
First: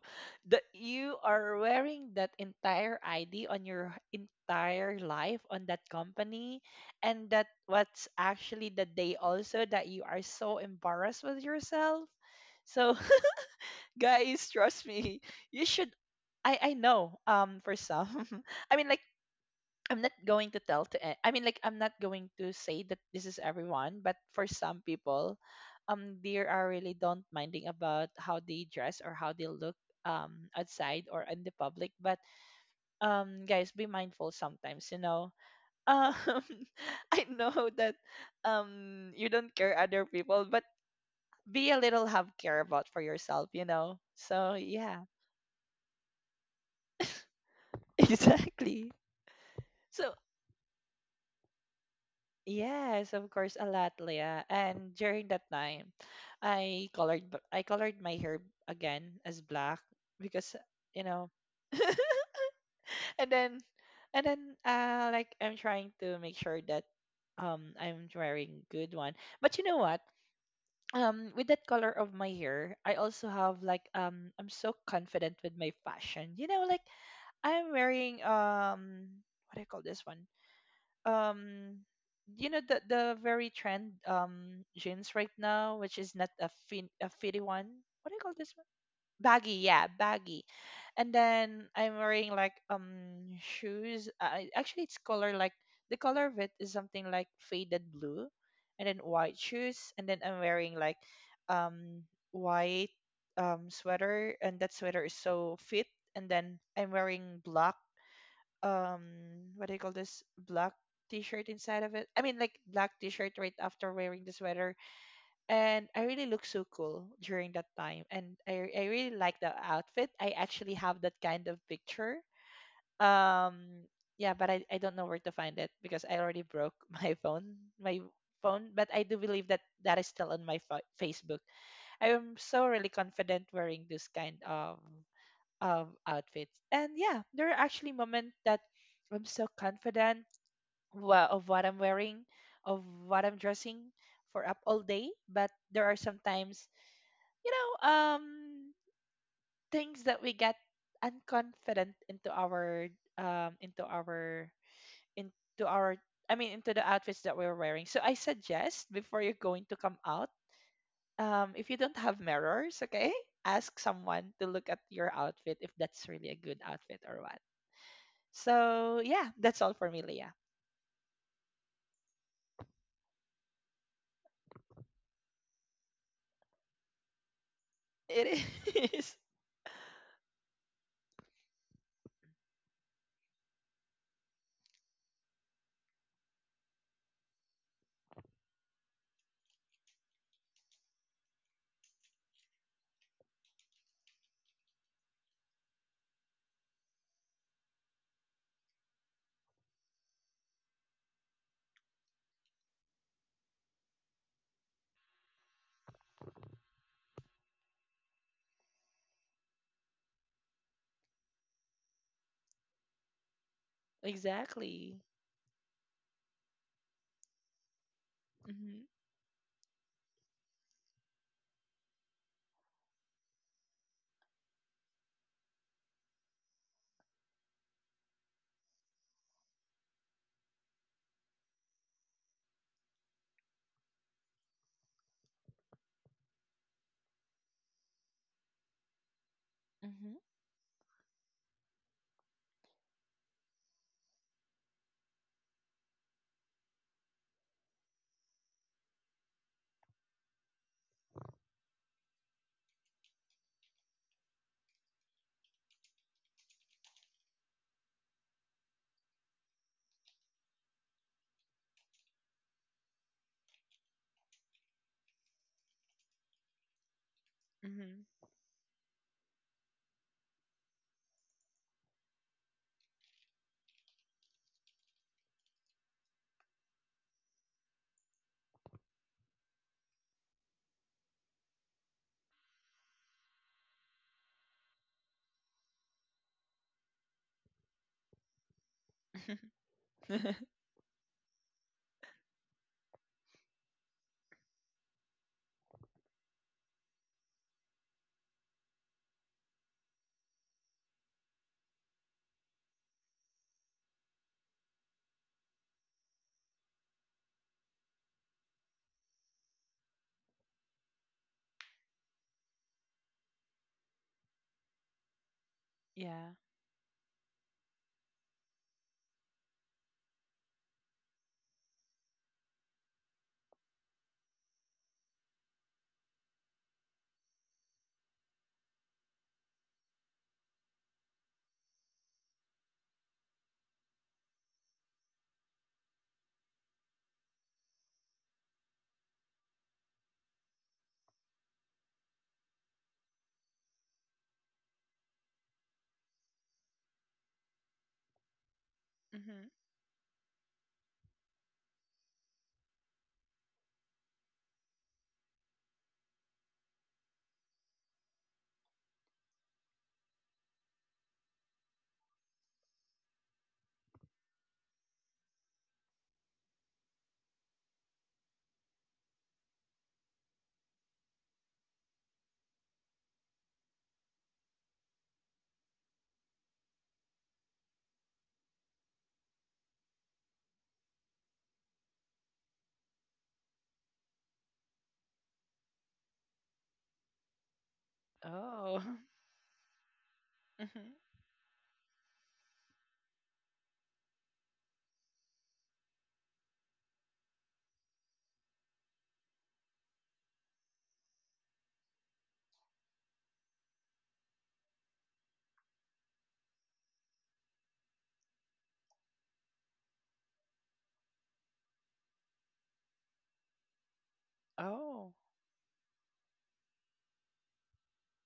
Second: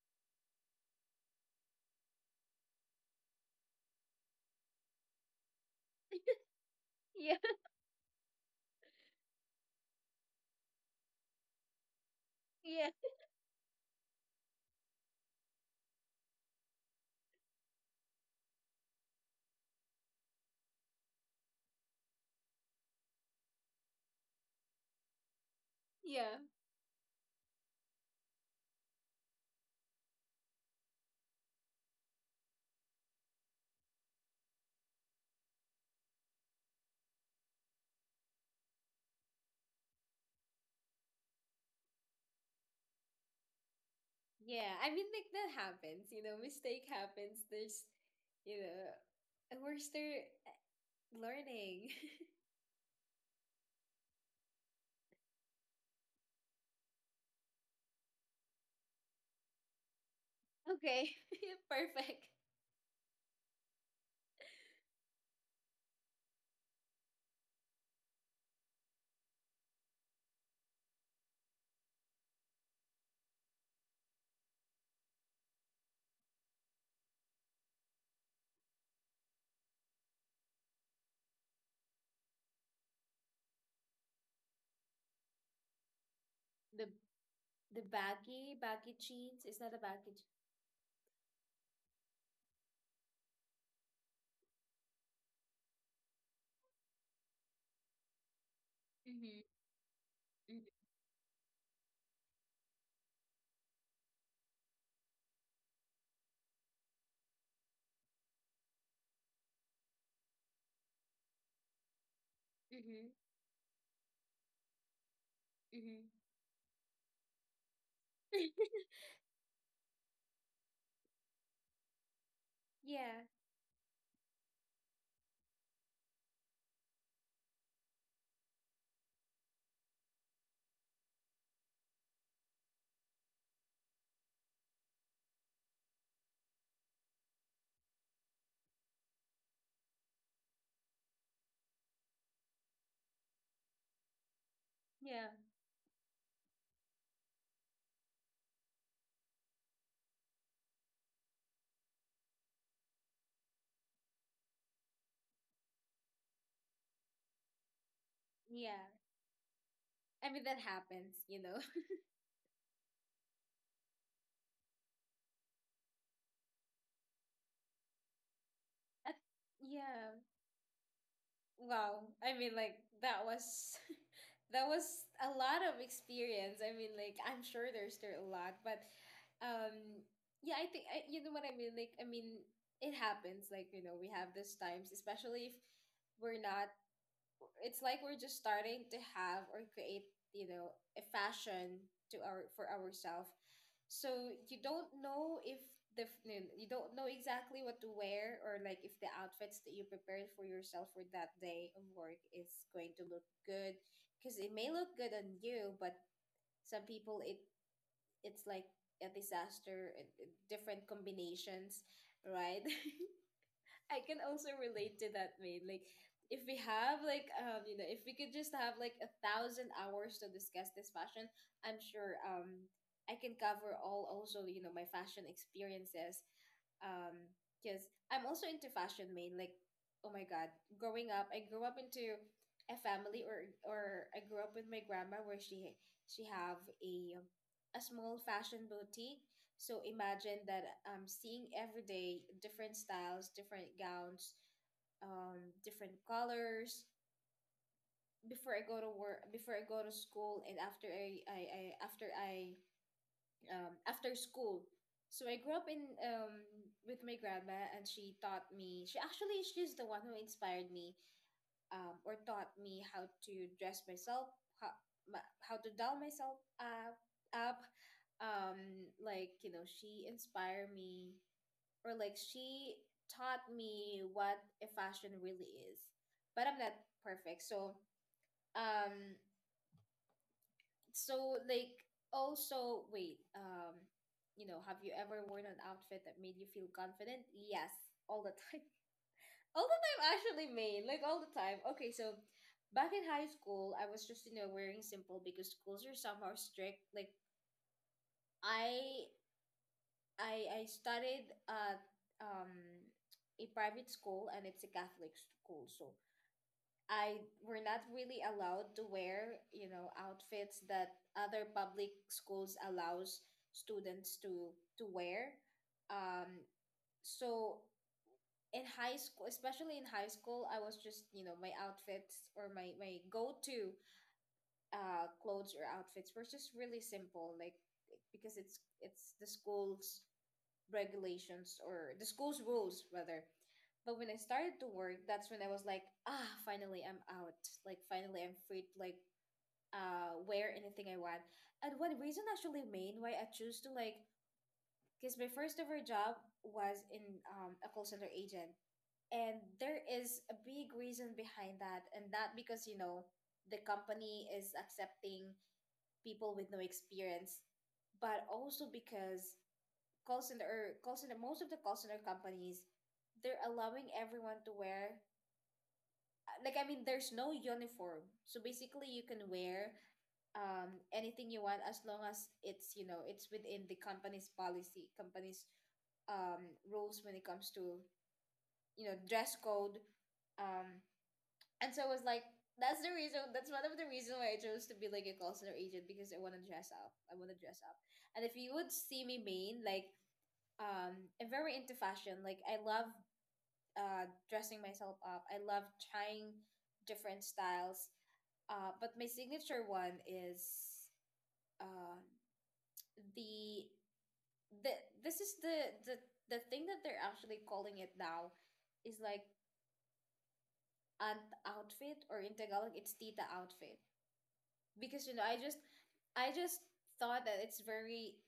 Speaker 2: that you are wearing that entire ID on your entire life on that company, and
Speaker 1: Yeah,
Speaker 2: that what's actually the day also that you are so embarrassed with yourself.
Speaker 1: yeah,
Speaker 2: So guys, trust me, you should. I know, for some, I mean, like, I'm not going to tell to I mean, like, I'm not going to say that this is everyone, but for some people,
Speaker 1: yeah.
Speaker 2: they are really don't minding about how they dress or how they look, outside or in the public. But, guys, be mindful sometimes, you know. um I know that, you don't care other people, but be a little, have care about for yourself, you know. So
Speaker 1: Yeah, I
Speaker 2: yeah.
Speaker 1: mean, like that happens, you know, mistake happens. There's, you know,
Speaker 2: Exactly.
Speaker 1: and we're still
Speaker 2: So,
Speaker 1: learning.
Speaker 2: yes, of course, a lot, Leah. And during that time, I colored my hair again as black because, you
Speaker 1: Okay.
Speaker 2: know,
Speaker 1: Perfect.
Speaker 2: and then, and then like, I'm trying to make sure that, I'm wearing good one. But you know what? With that color of my hair, I also have like, I'm so confident with my fashion. You know, like, I'm wearing, what do you call this one? um you know, the very trend, jeans right now, which is not a
Speaker 1: The
Speaker 2: fin a fitty one.
Speaker 1: the
Speaker 2: What do you call this
Speaker 1: baggy
Speaker 2: one?
Speaker 1: baggy jeans, is
Speaker 2: Baggy.
Speaker 1: that a
Speaker 2: Yeah,
Speaker 1: baggy?
Speaker 2: baggy. And then I'm wearing like, shoes. Actually, it's color like, the color of it is something like faded blue, and then white
Speaker 1: Mm-hmm,
Speaker 2: shoes, and then I'm wearing like, um white, sweater, and that sweater is so fit. And then I'm wearing black, um what do you call this? Black t-shirt inside of it. I mean, like, black
Speaker 1: mm-hmm,
Speaker 2: t-shirt right after wearing the sweater. And I
Speaker 1: mm-hmm.
Speaker 2: really look so cool during that time. And I really like the outfit. I actually have that kind of picture.
Speaker 1: Yeah,
Speaker 2: um yeah, but I don't know where to find it because I already broke my phone my phone. But I do believe that that is still on my Facebook. I am so really confident wearing this kind of, outfits. And yeah, there are actually moments that I'm so confident of what I'm wearing, of what I'm dressing for up all day.
Speaker 1: yeah,
Speaker 2: But there are sometimes, you know, things that we get unconfident into our, um into our into our I mean, into the outfits that we're wearing. So I
Speaker 1: yeah.
Speaker 2: suggest, before you're going to come
Speaker 1: I
Speaker 2: out,
Speaker 1: mean, that happens, you know.
Speaker 2: if you don't have mirrors, okay, ask someone to look at your outfit if that's really a good outfit or what. So
Speaker 1: Uh,
Speaker 2: yeah, that's all for me,
Speaker 1: yeah,
Speaker 2: Leah.
Speaker 1: wow, I mean, like that was that was a lot of experience. I mean, like I'm sure there's there a
Speaker 2: It
Speaker 1: lot, but
Speaker 2: is.
Speaker 1: um, yeah, I think I, you know what I mean. Like, I mean, it happens. Like, you know, we have these times, especially if we're not, it's like we're just starting to have or create, you know, a fashion to our, for ourselves, so you don't know if you don't know exactly what to wear, or like if the outfits that you prepared for yourself for that day of work is going to look good, because it may look good on you but some people it, it's like a disaster. Different combinations, right? I can also relate
Speaker 2: Exactly.
Speaker 1: to that, mate. Like, if we have like you know, if we could just have
Speaker 2: Mhm.
Speaker 1: like a thousand hours to discuss this fashion, I'm sure I can cover all also, you know, my fashion experiences. Um, because I'm also into fashion, mate. Like, oh my God, growing up, I grew up into a family, or I grew up with my grandma, where she have a small fashion boutique, so
Speaker 2: Mhm.
Speaker 1: imagine that I'm seeing every day different styles, different gowns, different colors before I go to work, before I go to school, and after I after I, after school. So I grew up in with my grandma, and she taught me. She actually, she's the one who inspired me, or taught me how to dress myself, how, how to doll myself up, up.
Speaker 2: Mhm.
Speaker 1: Like you know, she inspired me, or like she taught me what a fashion really is. But I'm not perfect. So um so like, also wait, you know, have you ever worn an outfit that made you feel confident? Yes, all the time. All the time, actually made, like all the time. Okay, so back in high school, I was just, you know, wearing simple because schools are somehow strict. Like, I I studied at um a private school, and it's a Catholic school, so I were not really allowed to wear, you know, outfits that other public schools allows students to wear.
Speaker 2: Yeah.
Speaker 1: Um, so in high school, especially in high school, I was just, you know, my outfits or my go-to clothes or outfits were just really simple, like, because it's the school's regulations, or the school's rules rather. But when I started to work, that's when I was like, ah, finally I'm out. Like finally I'm free to like wear anything I want. And one reason actually, main, why I choose to, like, because my first ever job was in, a call center agent. And
Speaker 2: Mhm.
Speaker 1: there is a big reason behind that, and that because, you know, the company is accepting people with no experience, but also because call center, or call center, most of the call center companies, they're allowing everyone to wear, like I mean there's no uniform. So basically you can wear anything you want, as long as it's, you know, it's within the company's policy, company's rules when it comes to, you know, dress code. Um and so I was like, that's the reason, that's one of the reasons why I chose to be like a call center agent, because I want to dress up. I want to dress up. And if you would
Speaker 2: Oh.
Speaker 1: see me, main, like
Speaker 2: Mhm.
Speaker 1: I'm very into fashion. Like I love dressing myself up. I love trying different styles, but my signature one is, uh, the the this is the, the thing that they're actually calling it now is like aunt outfit, or in Tagalog it's tita outfit. Because
Speaker 2: Oh.
Speaker 1: you know, I just, I just thought that it's very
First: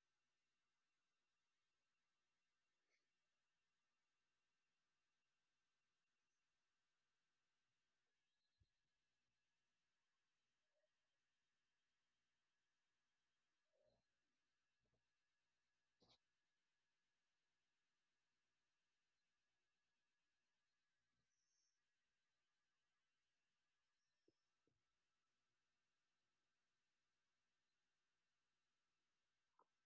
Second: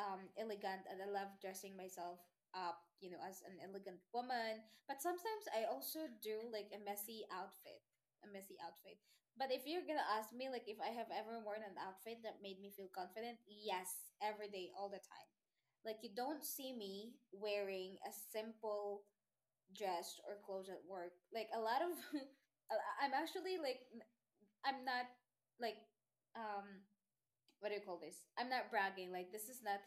Speaker 1: elegant, and I love dressing myself up, you know, as an elegant woman. But sometimes I also do like a messy outfit, a messy outfit. But if you're gonna ask me like if I have ever worn an outfit that made me feel confident, yes, every day, all the time. Like you don't see me wearing a simple dress or clothes at work, like a lot of I'm actually like n- I'm not like um what do you call this? I'm not bragging. Like this is not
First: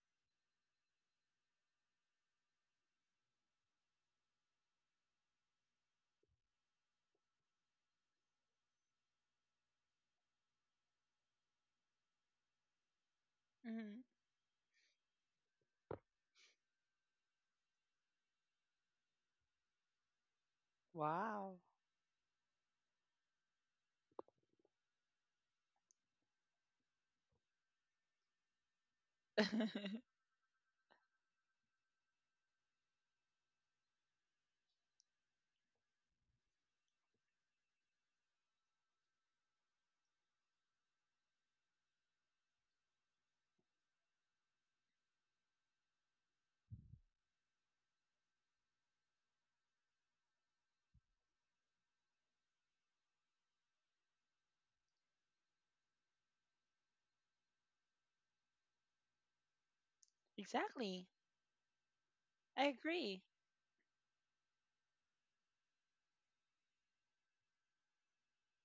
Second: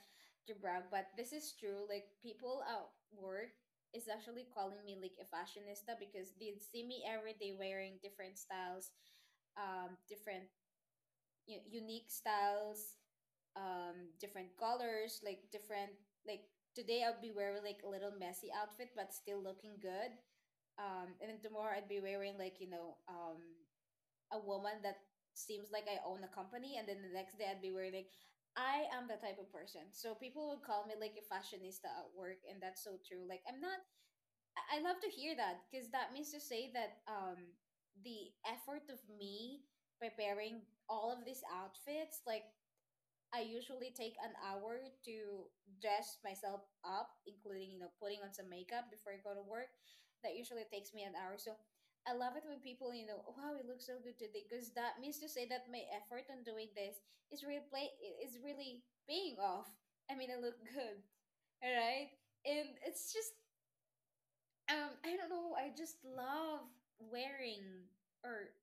Speaker 1: to brag, but this is true. Like people at work is actually calling me like a fashionista because they see me every day wearing different styles, different unique styles,
Speaker 2: Mhm.
Speaker 1: different colors, like different like today I'll be wearing like a little messy outfit but still looking good. And
Speaker 2: Wow.
Speaker 1: then tomorrow I'd be wearing like a woman that seems like I own a company, and then the next day I'd be wearing like, I am the type of person. So people would call me like a fashionista at work, and that's so true. Like I'm not. I love to hear that because that means to say that the effort of me preparing all of these outfits, like I usually take an hour to dress myself up, including, putting on some makeup before I go to work. That usually takes me an hour. So I love it when people, you know, wow, it looks so good today, because that means to say that my effort on doing this is really play is really paying off. I mean, I look good,
Speaker 2: Exactly.
Speaker 1: all right?
Speaker 2: I
Speaker 1: And it's
Speaker 2: agree.
Speaker 1: just, I don't know, I just love wearing or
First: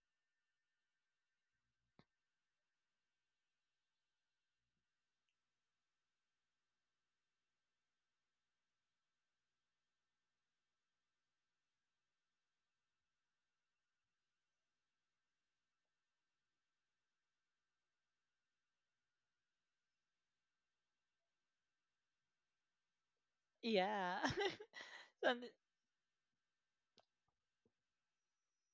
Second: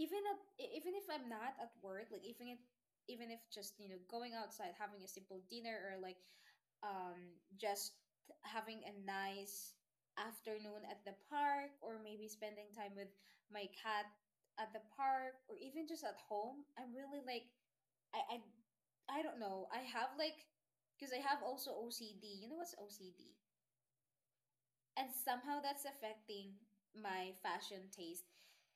Speaker 1: even if even if I'm not at work, like even if just going outside, having a simple dinner, or like just having a nice afternoon at the park, or maybe spending time with my cat at the park, or even just at home, I'm really like I don't know. I have like because I have also OCD. You know what's OCD?
Speaker 2: Yeah.
Speaker 1: And
Speaker 2: Some-
Speaker 1: somehow that's affecting my fashion taste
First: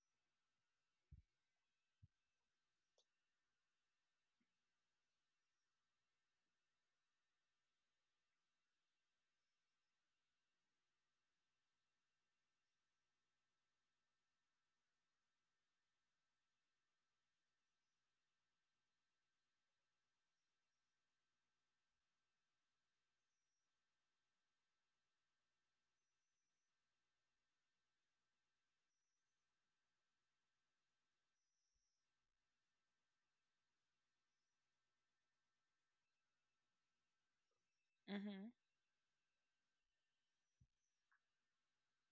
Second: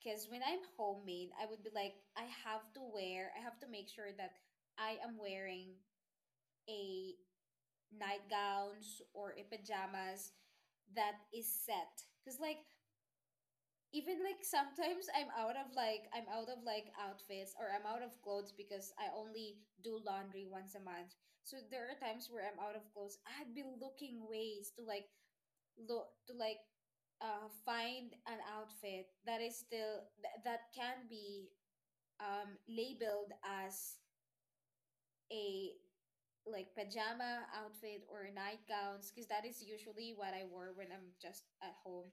Speaker 1: because when I'm homemade I would be like I have to make sure that I am wearing a nightgowns or a pajamas that is set because like even like sometimes I'm out of like outfits or I'm out of clothes because I only do laundry once a month. So there are times where I'm out of clothes I'd be looking ways to like find an outfit that is still that can be labeled as a like pajama outfit or
Speaker 2: Mhm.
Speaker 1: nightgowns because that is usually what I wore when I'm just at home.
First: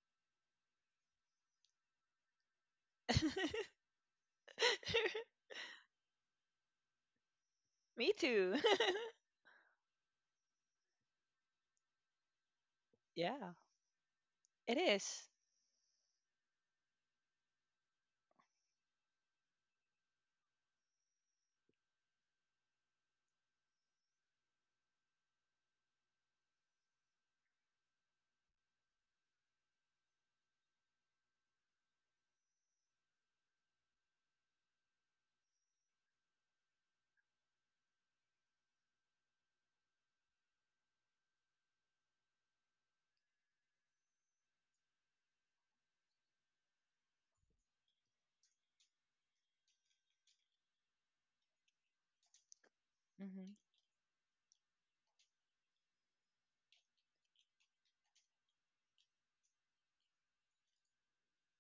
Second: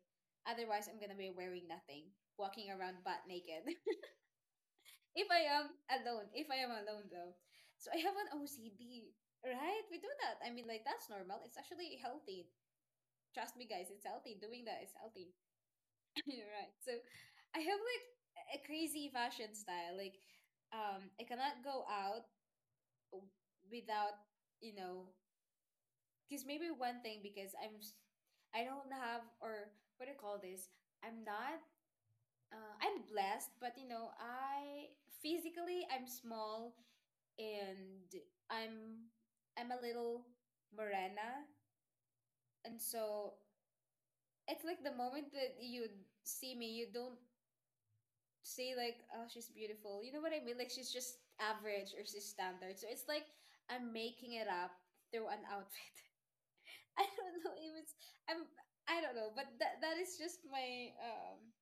Speaker 1: Otherwise, I'm gonna be wearing nothing, walking around butt naked. If I am alone, if I am alone though, so I
Speaker 2: Me
Speaker 1: have an
Speaker 2: too.
Speaker 1: OCD, right? We do that. I mean, like that's normal. It's actually healthy.
Speaker 2: Yeah,
Speaker 1: Trust me, guys. It's healthy. Doing
Speaker 2: it
Speaker 1: that is
Speaker 2: is.
Speaker 1: healthy. You're right. So I have like a crazy fashion style. Like, I cannot go out w- without, you know, because maybe one thing because I don't have or what do you call this? I'm not. I'm blessed, but you know, I physically I'm small and I'm I'm a little morena, and so it's like the moment that you see me, you don't say like, oh, she's beautiful. You know what I mean? Like she's just average or she's standard. So it's like
Speaker 2: Mhm.
Speaker 1: I'm making it up through an outfit. I don't know if it's I'm I don't know, but that is just my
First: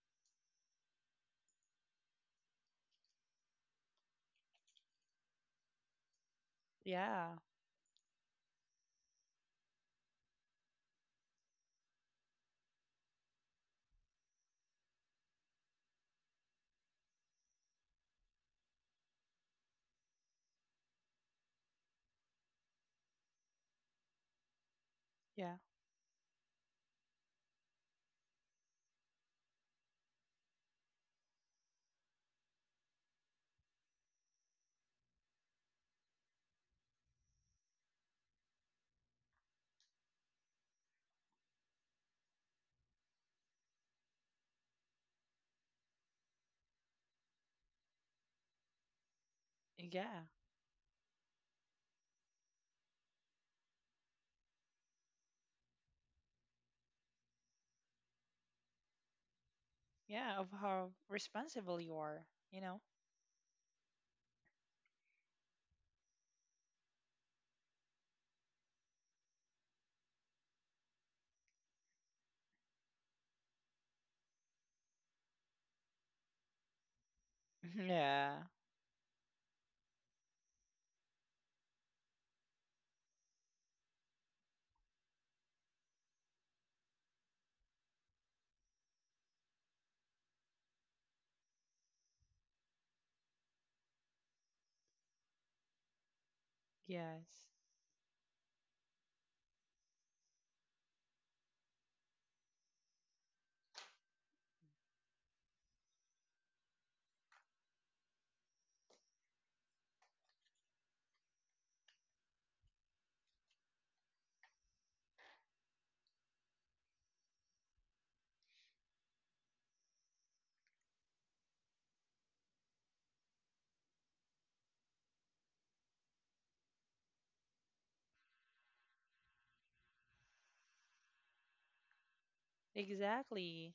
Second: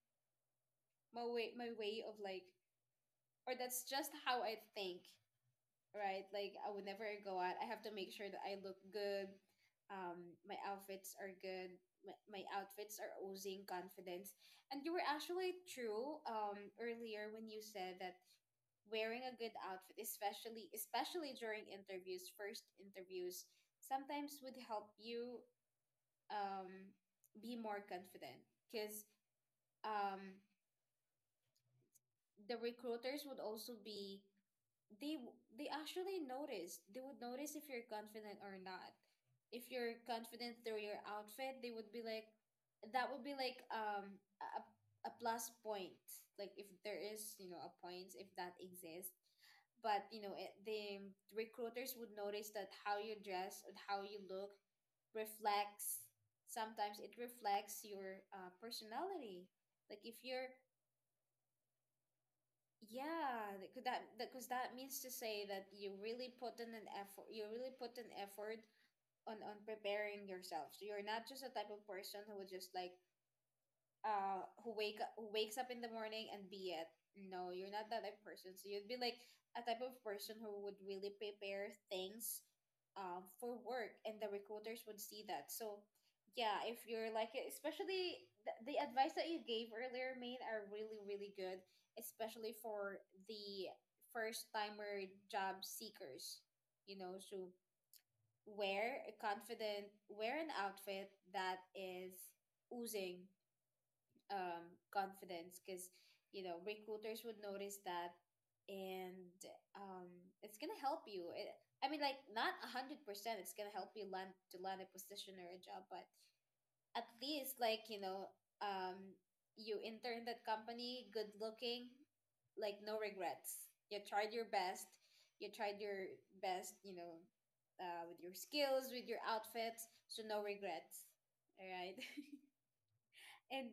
Speaker 1: my way of like or that's just how I think, right? Like I would never
Speaker 2: Yeah,
Speaker 1: go out, I have to make sure that I look good. My outfits are good. My outfits are oozing confidence. And you were actually true earlier when you said that wearing a good outfit, especially during interviews, first interviews, sometimes would help you
Speaker 2: yeah,
Speaker 1: um, be more confident because um, the recruiters would also be they actually notice. They would notice if you're confident or not. If you're confident through your outfit, they would be like, that would be like a plus point. Like if there is you know a points if that exists. But you
Speaker 2: yeah,
Speaker 1: know the recruiters would notice that how you dress and how you look reflects. Sometimes it reflects your personality. Like if
Speaker 2: yeah. Of
Speaker 1: you're
Speaker 2: how responsible you are, you know.
Speaker 1: yeah, because that means to say that you really put in an effort. You really put an effort on preparing yourself. So you're not just a type of person who would just like who wakes up in the morning and be it. No, you're not that type of
Speaker 2: Yeah.
Speaker 1: person. So you'd be like a type of person who would really prepare things for work and the recruiters would see that. So yeah, if you're like especially the advice that you gave earlier, Maine, are really, really good, especially for the first timer job seekers. You know,
Speaker 2: Yes,
Speaker 1: so wear a confident wear an outfit that is oozing confidence because you know recruiters would notice that and um, it's gonna help I mean like not 100% it's gonna help you land a position or a job but at least like you know, um, you interned that company good looking like no regrets, you tried your best, you tried your you know, with your skills with your outfits, so no regrets, all right? And
Speaker 2: exactly.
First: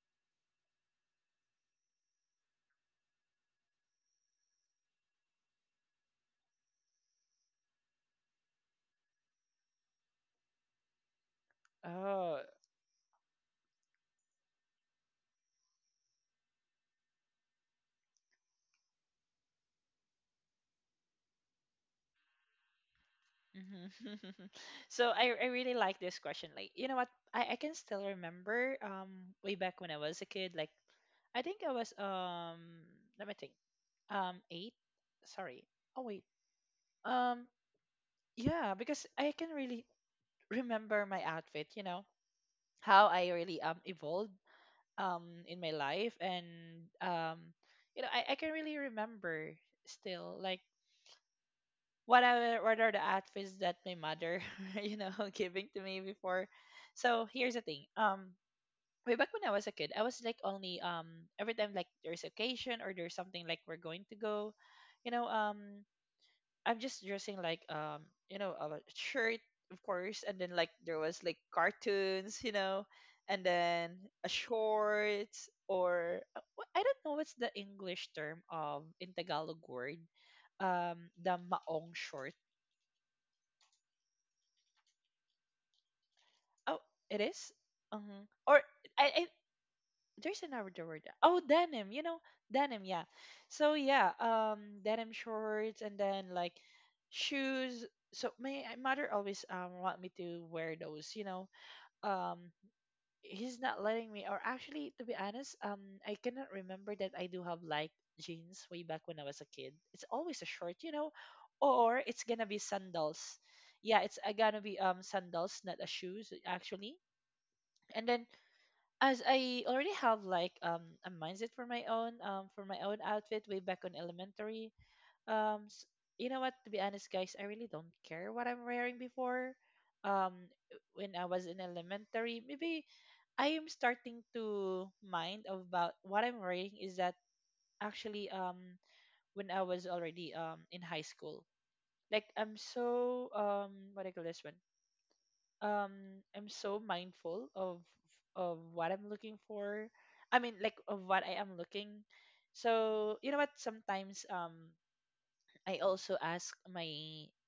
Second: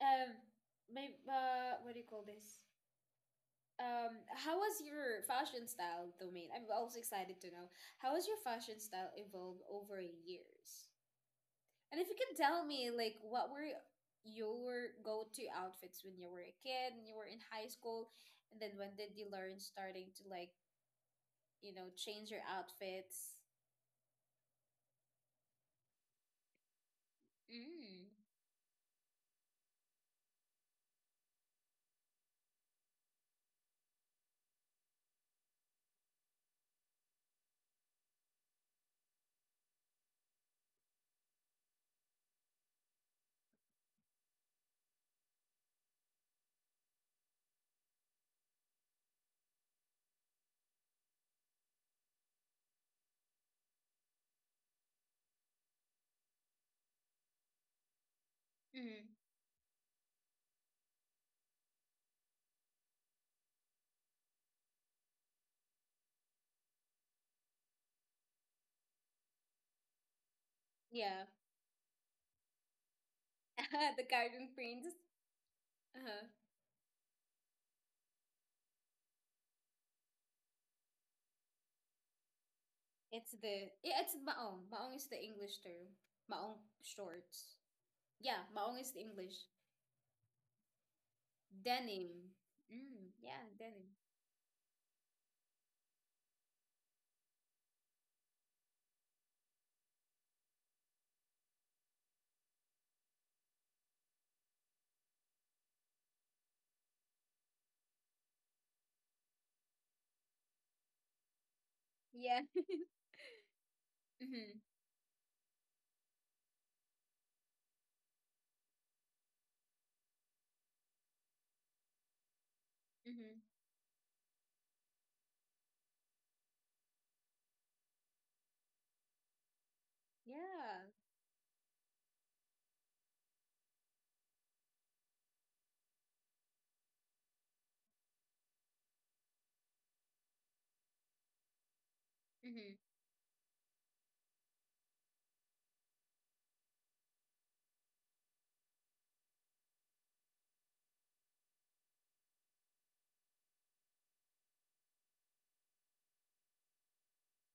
Speaker 1: um, maybe what do you call this? How was your fashion style, Domain? I'm also excited to know how has your fashion style evolved over years? And if you can
Speaker 2: Oh,
Speaker 1: tell me, like, what were your go-to outfits when you were a kid and you were in high school, and then when did you learn starting to like, you know, change your outfits?
Speaker 2: mhm. So I really like this question. Like, you know what? I can still
Speaker 1: Mm.
Speaker 2: remember, way back when I was a kid. Like, I think I was, let me think, eight. Sorry. Oh wait. Um yeah, because I can really remember my outfit. You know how I really, evolved, um in my life. And um you know, I can really remember still, like, what are, what are the outfits that my mother you know giving to me before. So here's the thing, um,
Speaker 1: Mm.
Speaker 2: way back when I was a kid, I was like, only, um, every time, like, there's occasion or there's something like we're going to go, you know, um, I'm just dressing like, um, you know, a shirt, of course, and then like, there was
Speaker 1: Yeah,
Speaker 2: like cartoons, you know. And then
Speaker 1: the
Speaker 2: a
Speaker 1: Garden Prince.
Speaker 2: shorts or
Speaker 1: Uh-huh.
Speaker 2: I don't know what's the English term of in Tagalog word, the maong short.
Speaker 1: It's the yeah, it's maong. Maong is the English term. Maong
Speaker 2: Oh, it is?
Speaker 1: shorts.
Speaker 2: Uh-huh.
Speaker 1: Yeah,
Speaker 2: Or
Speaker 1: maong is the
Speaker 2: I,
Speaker 1: English.
Speaker 2: there's another word. Oh, denim, you know,
Speaker 1: Denim.
Speaker 2: denim, yeah.
Speaker 1: Mm, yeah,
Speaker 2: So
Speaker 1: denim.
Speaker 2: yeah, um, denim shorts, and then like shoes. So my mother always, want me to wear those, you know. Um, he's not letting me, or actually, to be honest, um, I cannot remember that I do have like jeans way back when I was a kid. It's always a short, you know, or it's
Speaker 1: Yeah.
Speaker 2: gonna be sandals. Yeah, it's,
Speaker 1: Mm-hmm.
Speaker 2: gonna be, sandals, not a shoes actually. And then, as I already have like, a mindset for my own, for my own
Speaker 1: Mm-hmm.
Speaker 2: outfit way back on elementary. Um, s- you know what? To be honest, guys, I really don't care what I'm wearing before. Um,
Speaker 1: Yeah.
Speaker 2: when I was in elementary, maybe I am starting to mind about what I'm wearing. Is that actually, when I was already, in high school? Like, I'm
Speaker 1: Mm-hmm.
Speaker 2: so, what do you call this one? I'm so mindful of what I'm looking for. I mean, like, of what I am looking. So you know what? Sometimes, I also ask my,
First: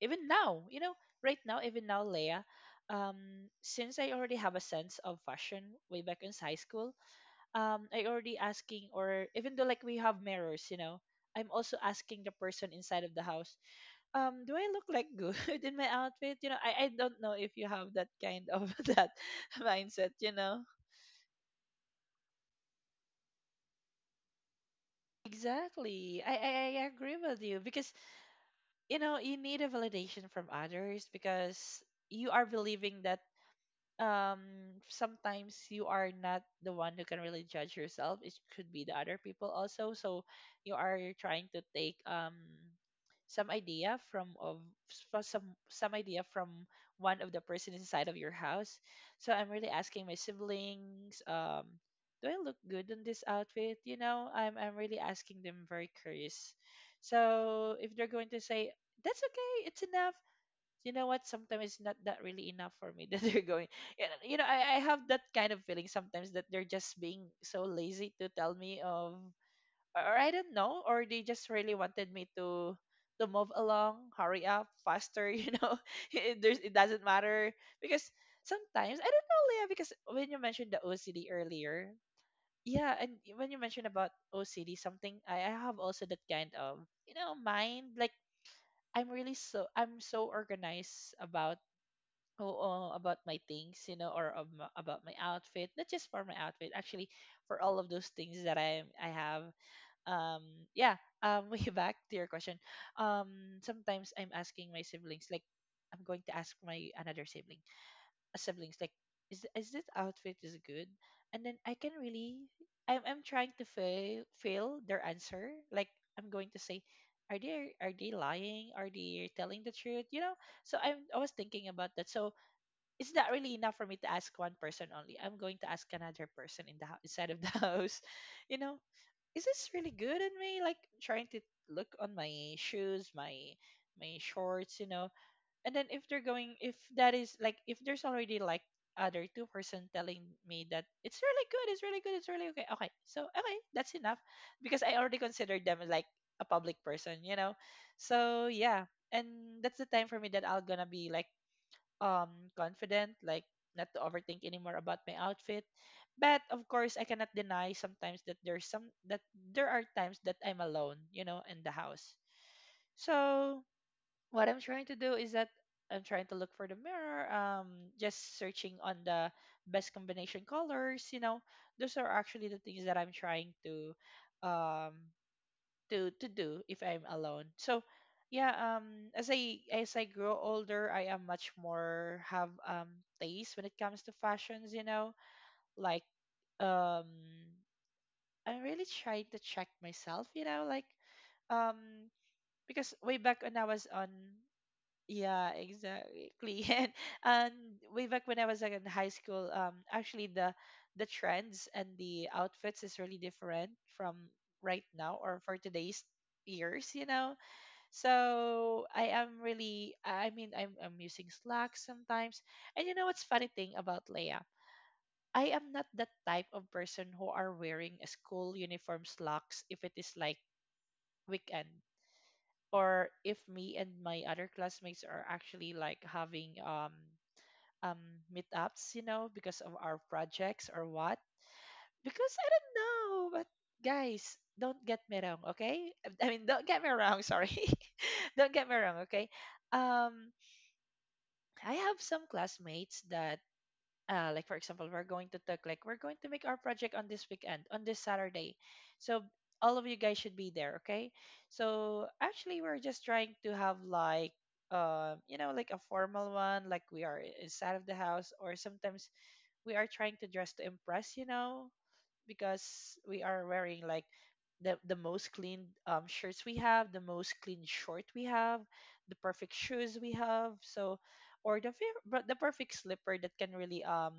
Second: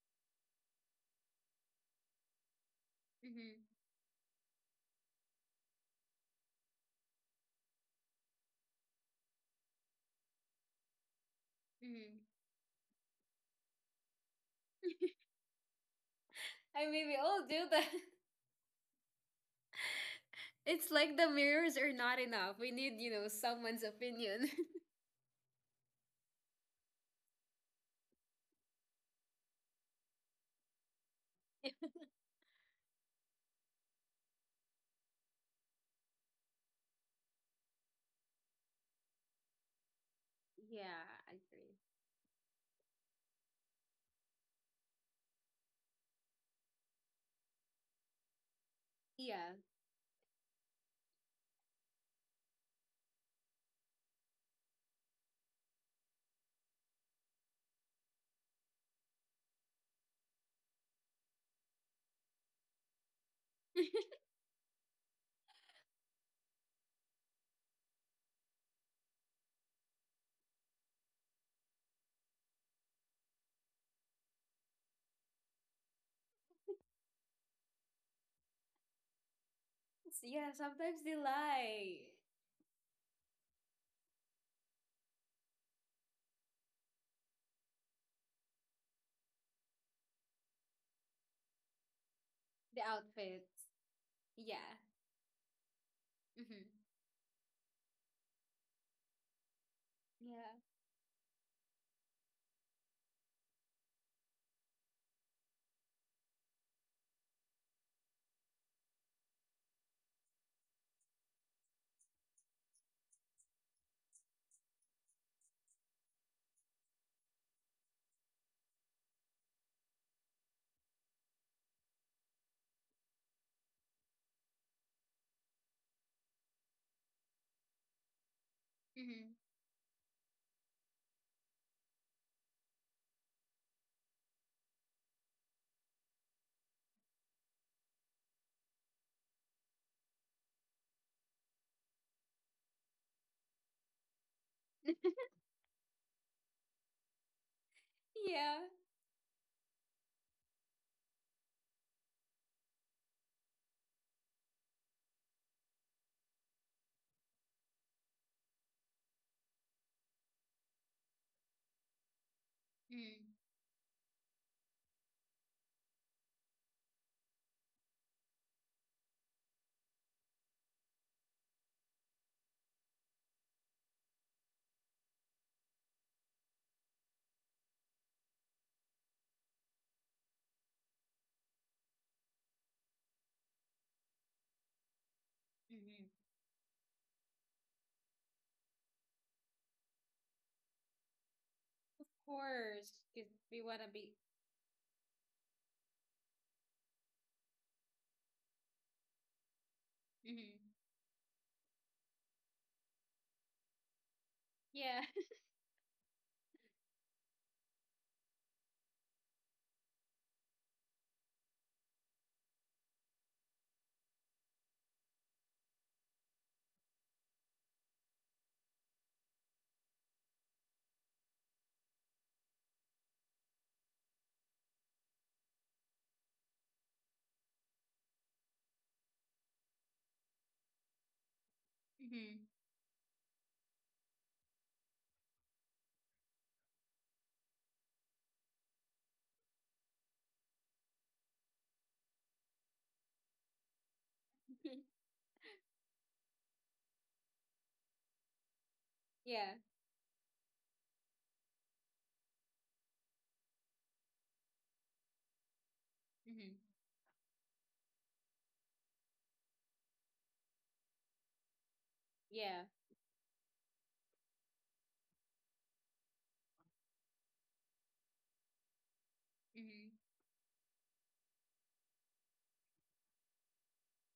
Speaker 2: even now, you know, right now, even now, Leia,
Speaker 1: Mm-hmm.
Speaker 2: since I already have a sense of fashion way back in high school, I already asking, or even though like we have mirrors, you know, I'm also
Speaker 1: Mm-hmm.
Speaker 2: asking the person inside of the house, do I look like good in my outfit? You know, i
Speaker 1: I
Speaker 2: i
Speaker 1: mean, we
Speaker 2: don't know
Speaker 1: all
Speaker 2: if
Speaker 1: do
Speaker 2: you
Speaker 1: that.
Speaker 2: have that kind of that mindset, you know.
Speaker 1: It's like the mirrors are not enough. We need, you know, someone's opinion.
Speaker 2: Exactly. I agree with you because, you know, you need a validation from others, because you are believing that, um sometimes you are not the one who can really judge yourself, it could be the other people also. So you are
Speaker 1: Yeah, I
Speaker 2: trying to
Speaker 1: agree.
Speaker 2: take, some idea from of s- some idea from one of the person inside of your house. So I'm
Speaker 1: Yeah.
Speaker 2: really asking my siblings, do I look good in this outfit? You know, I'm really asking them, very curious. So if they're going to say that's okay, it's enough. You know what? Sometimes it's not that really enough for me that they're going. Yeah, you know, I have that kind of feeling sometimes that they're just being so lazy to tell me of, or I don't know, or they just really wanted me to move along, hurry up, faster. You know, it doesn't matter. Because sometimes I don't know, Leah, because
Speaker 1: S-
Speaker 2: when you
Speaker 1: Yeah,
Speaker 2: mentioned the
Speaker 1: sometimes they
Speaker 2: OCD earlier.
Speaker 1: lie.
Speaker 2: Yeah. And when you mentioned about OCD something, I have also that kind of, you know, mind. Like, I'm really so, I'm so organized about,
Speaker 1: The
Speaker 2: oh, about my
Speaker 1: outfits.
Speaker 2: things, you know, or
Speaker 1: Yeah.
Speaker 2: about my outfit. Not just for my outfit,
Speaker 1: Mm-hmm.
Speaker 2: actually, for all of those things that I have. Um,
Speaker 1: Yeah.
Speaker 2: yeah. Way back to your question. Sometimes I'm asking my siblings, like, I'm going to ask my another sibling, a siblings, like, is this outfit is good? And then I can really, I'm trying to fail their answer. Like, I'm going to say. Are they, are they lying? Are they telling the truth? You know, so I'm, I was thinking about that. So it's not really enough for me to ask one person only. I'm going to ask another person in the house, inside of the house. You know,
Speaker 1: Mm-hmm.
Speaker 2: is this really good in me? Like, trying to look on my shoes, my shorts, you know. And then if they're going, if that is like, if there's already like other two-person telling me that it's really good, it's really good, it's really okay. Okay, so okay, that's enough, because I already considered them like a public person, you know. So
Speaker 1: Yeah.
Speaker 2: yeah, and that's the time for me that I'll gonna be like, confident, like, not to overthink anymore about my outfit. But of course, I cannot deny sometimes that there are times that I'm alone, you know, in the house.
Speaker 1: Mm,
Speaker 2: So what I'm trying to do is that I'm trying to look for the mirror, just searching on the best combination colors, you know. Those are actually the things that I'm trying to um to do if I'm alone. So yeah, as I grow older, I am much more have taste when it comes to fashions, you know. Like
Speaker 1: mm-hmm.
Speaker 2: um I really tried to check myself, you know,
Speaker 1: Of
Speaker 2: um because
Speaker 1: course,
Speaker 2: way
Speaker 1: because
Speaker 2: back when I
Speaker 1: we want
Speaker 2: was
Speaker 1: to
Speaker 2: on
Speaker 1: be.
Speaker 2: yeah, exactly. And way back when I was like in high school, actually
Speaker 1: Mm-hmm.
Speaker 2: the trends and the outfits is really different from right
Speaker 1: Yeah.
Speaker 2: now or for today's years, you know. So I am really, I mean, I'm using Slack sometimes. And you know what's funny thing about Leia? I am not that type of person who are wearing a school uniform slacks if it is like weekend or if me and my other classmates are actually like having um meetups, you know, because of our projects or what. Because
Speaker 1: Mm-hmm.
Speaker 2: I don't know, but guys, don't get me wrong, okay? I mean, don't get me wrong. Sorry, don't get me wrong, okay? Um, I have some classmates that like for example we're going to talk like we're going to make our project on this weekend on this Saturday, so
Speaker 1: Yeah.
Speaker 2: all of you guys should be there, okay? So actually we're just trying to have like you know like a formal
Speaker 1: Mm-hmm.
Speaker 2: one like we are inside of the house or sometimes we are trying to dress to impress, you know,
Speaker 1: Yeah.
Speaker 2: because we are wearing like the most clean shirts we have, the most clean short we have, the perfect shoes we
Speaker 1: Mm-hmm.
Speaker 2: have. So or the but the perfect slipper that can really um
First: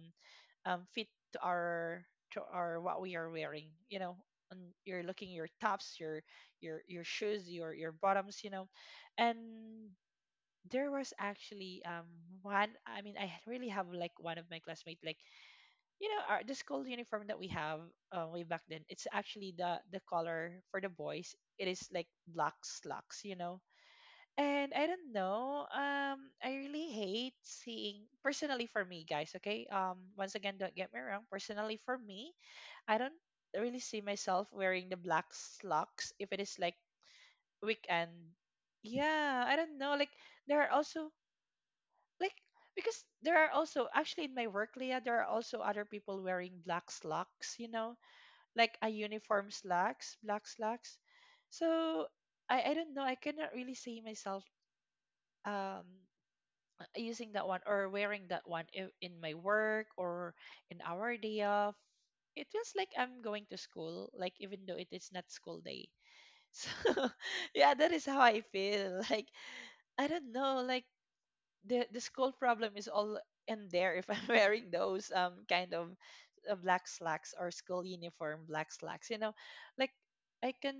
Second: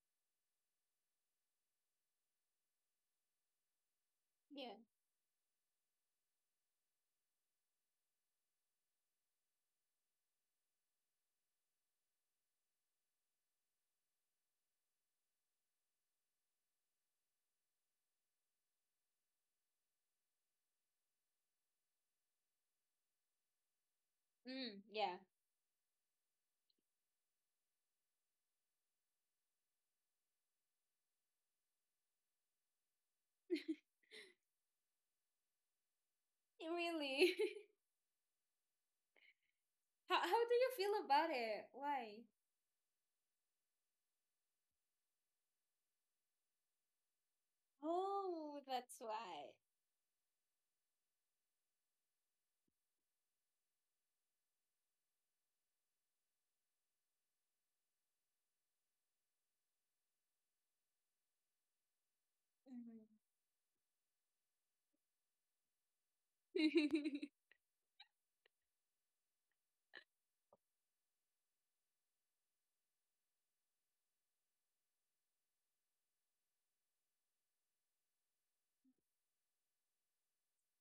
Speaker 2: um, fit to our what we are wearing. You know, and
Speaker 1: Yeah.
Speaker 2: you're looking your tops, your your shoes, your bottoms. You know, and there was actually one. I mean, I really have like one of my classmates like you know our, the school uniform that we have way back then. It's actually the color for the boys. It is like black slacks. You know, and
Speaker 1: Mm,
Speaker 2: I don't
Speaker 1: yeah.
Speaker 2: know. I really hate seeing personally for me, guys. Okay. Once again, don't get me wrong. Personally for me, I don't really see myself wearing the black slacks if it is like
Speaker 1: Really?
Speaker 2: weekend. Yeah, I don't know. Like
Speaker 1: How do
Speaker 2: there
Speaker 1: you
Speaker 2: are
Speaker 1: feel
Speaker 2: also
Speaker 1: about it? Why?
Speaker 2: like because there are also actually in my work, Leah, there are also other people wearing black slacks. You know,
Speaker 1: Oh,
Speaker 2: like a
Speaker 1: that's why.
Speaker 2: uniform slacks, black slacks. So I don't know. I cannot really see myself. Um. Using that one or wearing that one in my work or in our day off, it feels like
Speaker 1: Mm-hmm.
Speaker 2: I'm going to school, like even though it is not school day. So yeah, that is how I feel like. I don't know, like the school problem is all in there if I'm wearing those kind of black slacks or school uniform black slacks. You know, like I can,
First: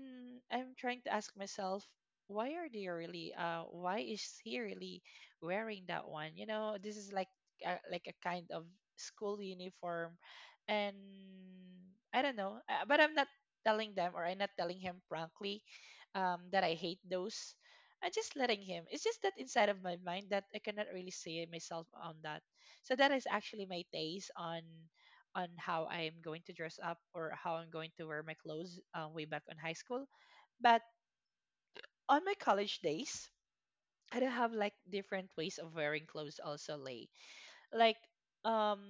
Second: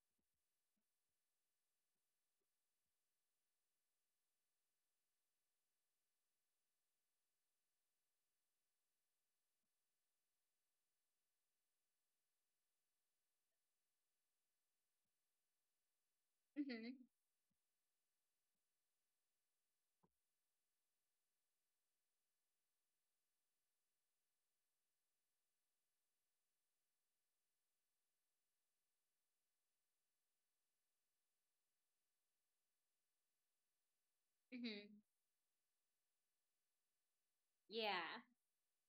Speaker 2: I'm trying to ask myself, why are they really why is he really wearing that one? You know, this is like a kind of school uniform, and I don't know, but I'm not telling them or I'm not telling him frankly that I
Speaker 1: Mm-hmm.
Speaker 2: hate those. I'm just letting him. It's just that inside of my mind that I cannot really see myself on that. So that is actually my taste on how I am going to dress up or how I'm going to wear my clothes way back in high school. But on my college days, I do have like
Speaker 1: Mm-hmm.
Speaker 2: different ways of wearing clothes also, Lay. Like
Speaker 1: Yeah.
Speaker 2: um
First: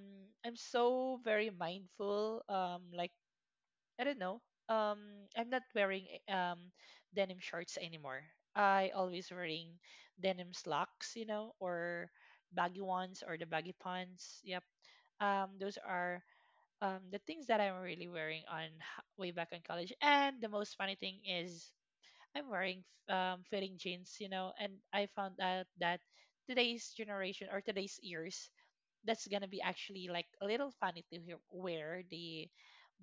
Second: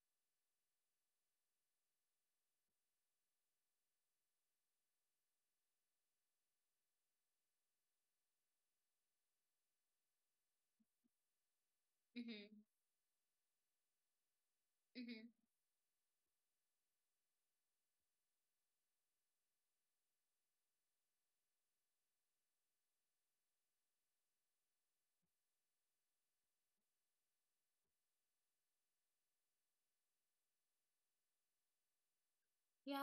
Speaker 2: I'm so very mindful like I don't know. I'm not wearing denim shorts anymore. I always wearing denim slacks, you know, or
Speaker 1: Mm-hmm.
Speaker 2: baggy ones or the baggy pants. Yep.
Speaker 1: Mm-hmm.
Speaker 2: Those are the things that I'm really wearing on way back in college. And the most funny thing is I'm wearing fitting jeans, you know, and I found out that today's generation or today's years, that's gonna be actually like a little funny to hear, wear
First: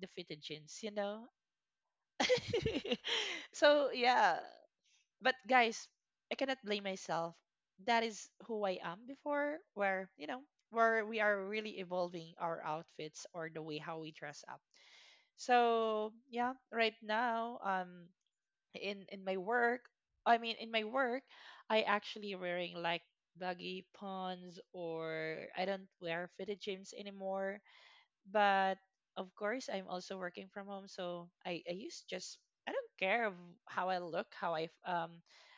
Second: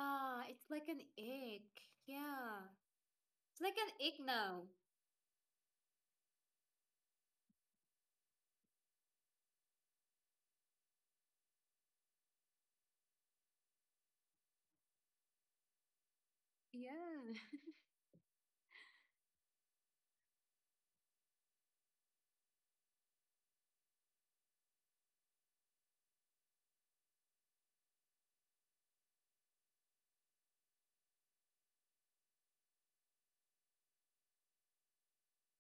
Speaker 2: the fitted
Speaker 1: it's
Speaker 2: jeans,
Speaker 1: like
Speaker 2: you
Speaker 1: an
Speaker 2: know.
Speaker 1: egg. Yeah. It's like
Speaker 2: So
Speaker 1: an egg
Speaker 2: yeah,
Speaker 1: now.
Speaker 2: but guys, I cannot blame myself. That is who I am before, where, you know, where we are really evolving our outfits or the way how we dress up. So yeah,
Speaker 1: Yeah.
Speaker 2: right now, in my work, I mean, in my work, I actually wearing like baggy pants or I don't wear fitted jeans anymore. But of course I'm also working from home, so I use just, I don't care of how I look, how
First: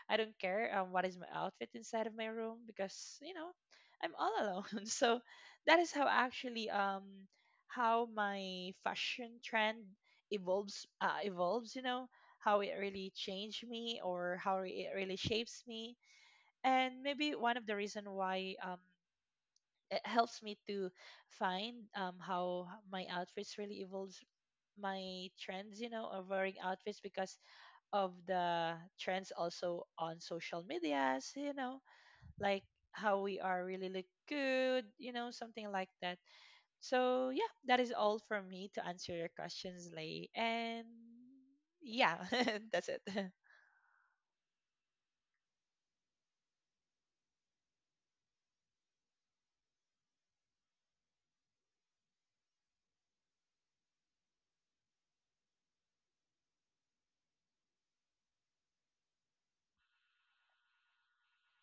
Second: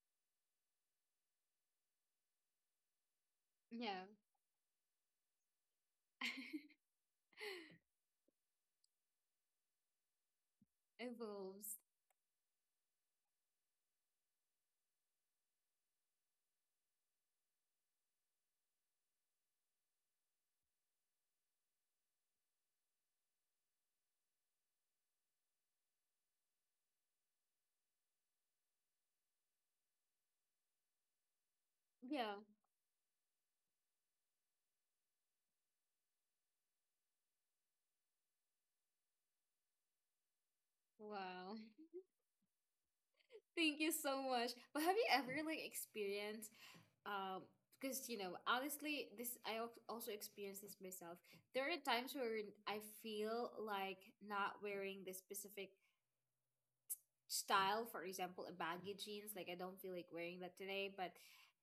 Speaker 2: I don't care what is my outfit inside of my room because, you know,
Speaker 1: Yeah.
Speaker 2: I'm all alone. So that is how actually how my fashion trend evolves, evolves,
Speaker 1: Evolves.
Speaker 2: you know, how it really changed me or how it really shapes me. And maybe one of the reason why, it helps me to find, how my outfits really evolves my trends, you know, of wearing outfits because of the trends also on social medias, you know,
Speaker 1: Yeah.
Speaker 2: like how we are really look good, you know, something like that. So yeah, that is all for me to answer your questions, Lay, and
Speaker 1: Wow.
Speaker 2: yeah. That's it.
Speaker 1: Thank you so much. But have you ever like experienced um because you know, honestly, this I also experienced this myself. There are times where I feel like not wearing this specific style, for example, a baggy jeans, like I don't feel like wearing that today, but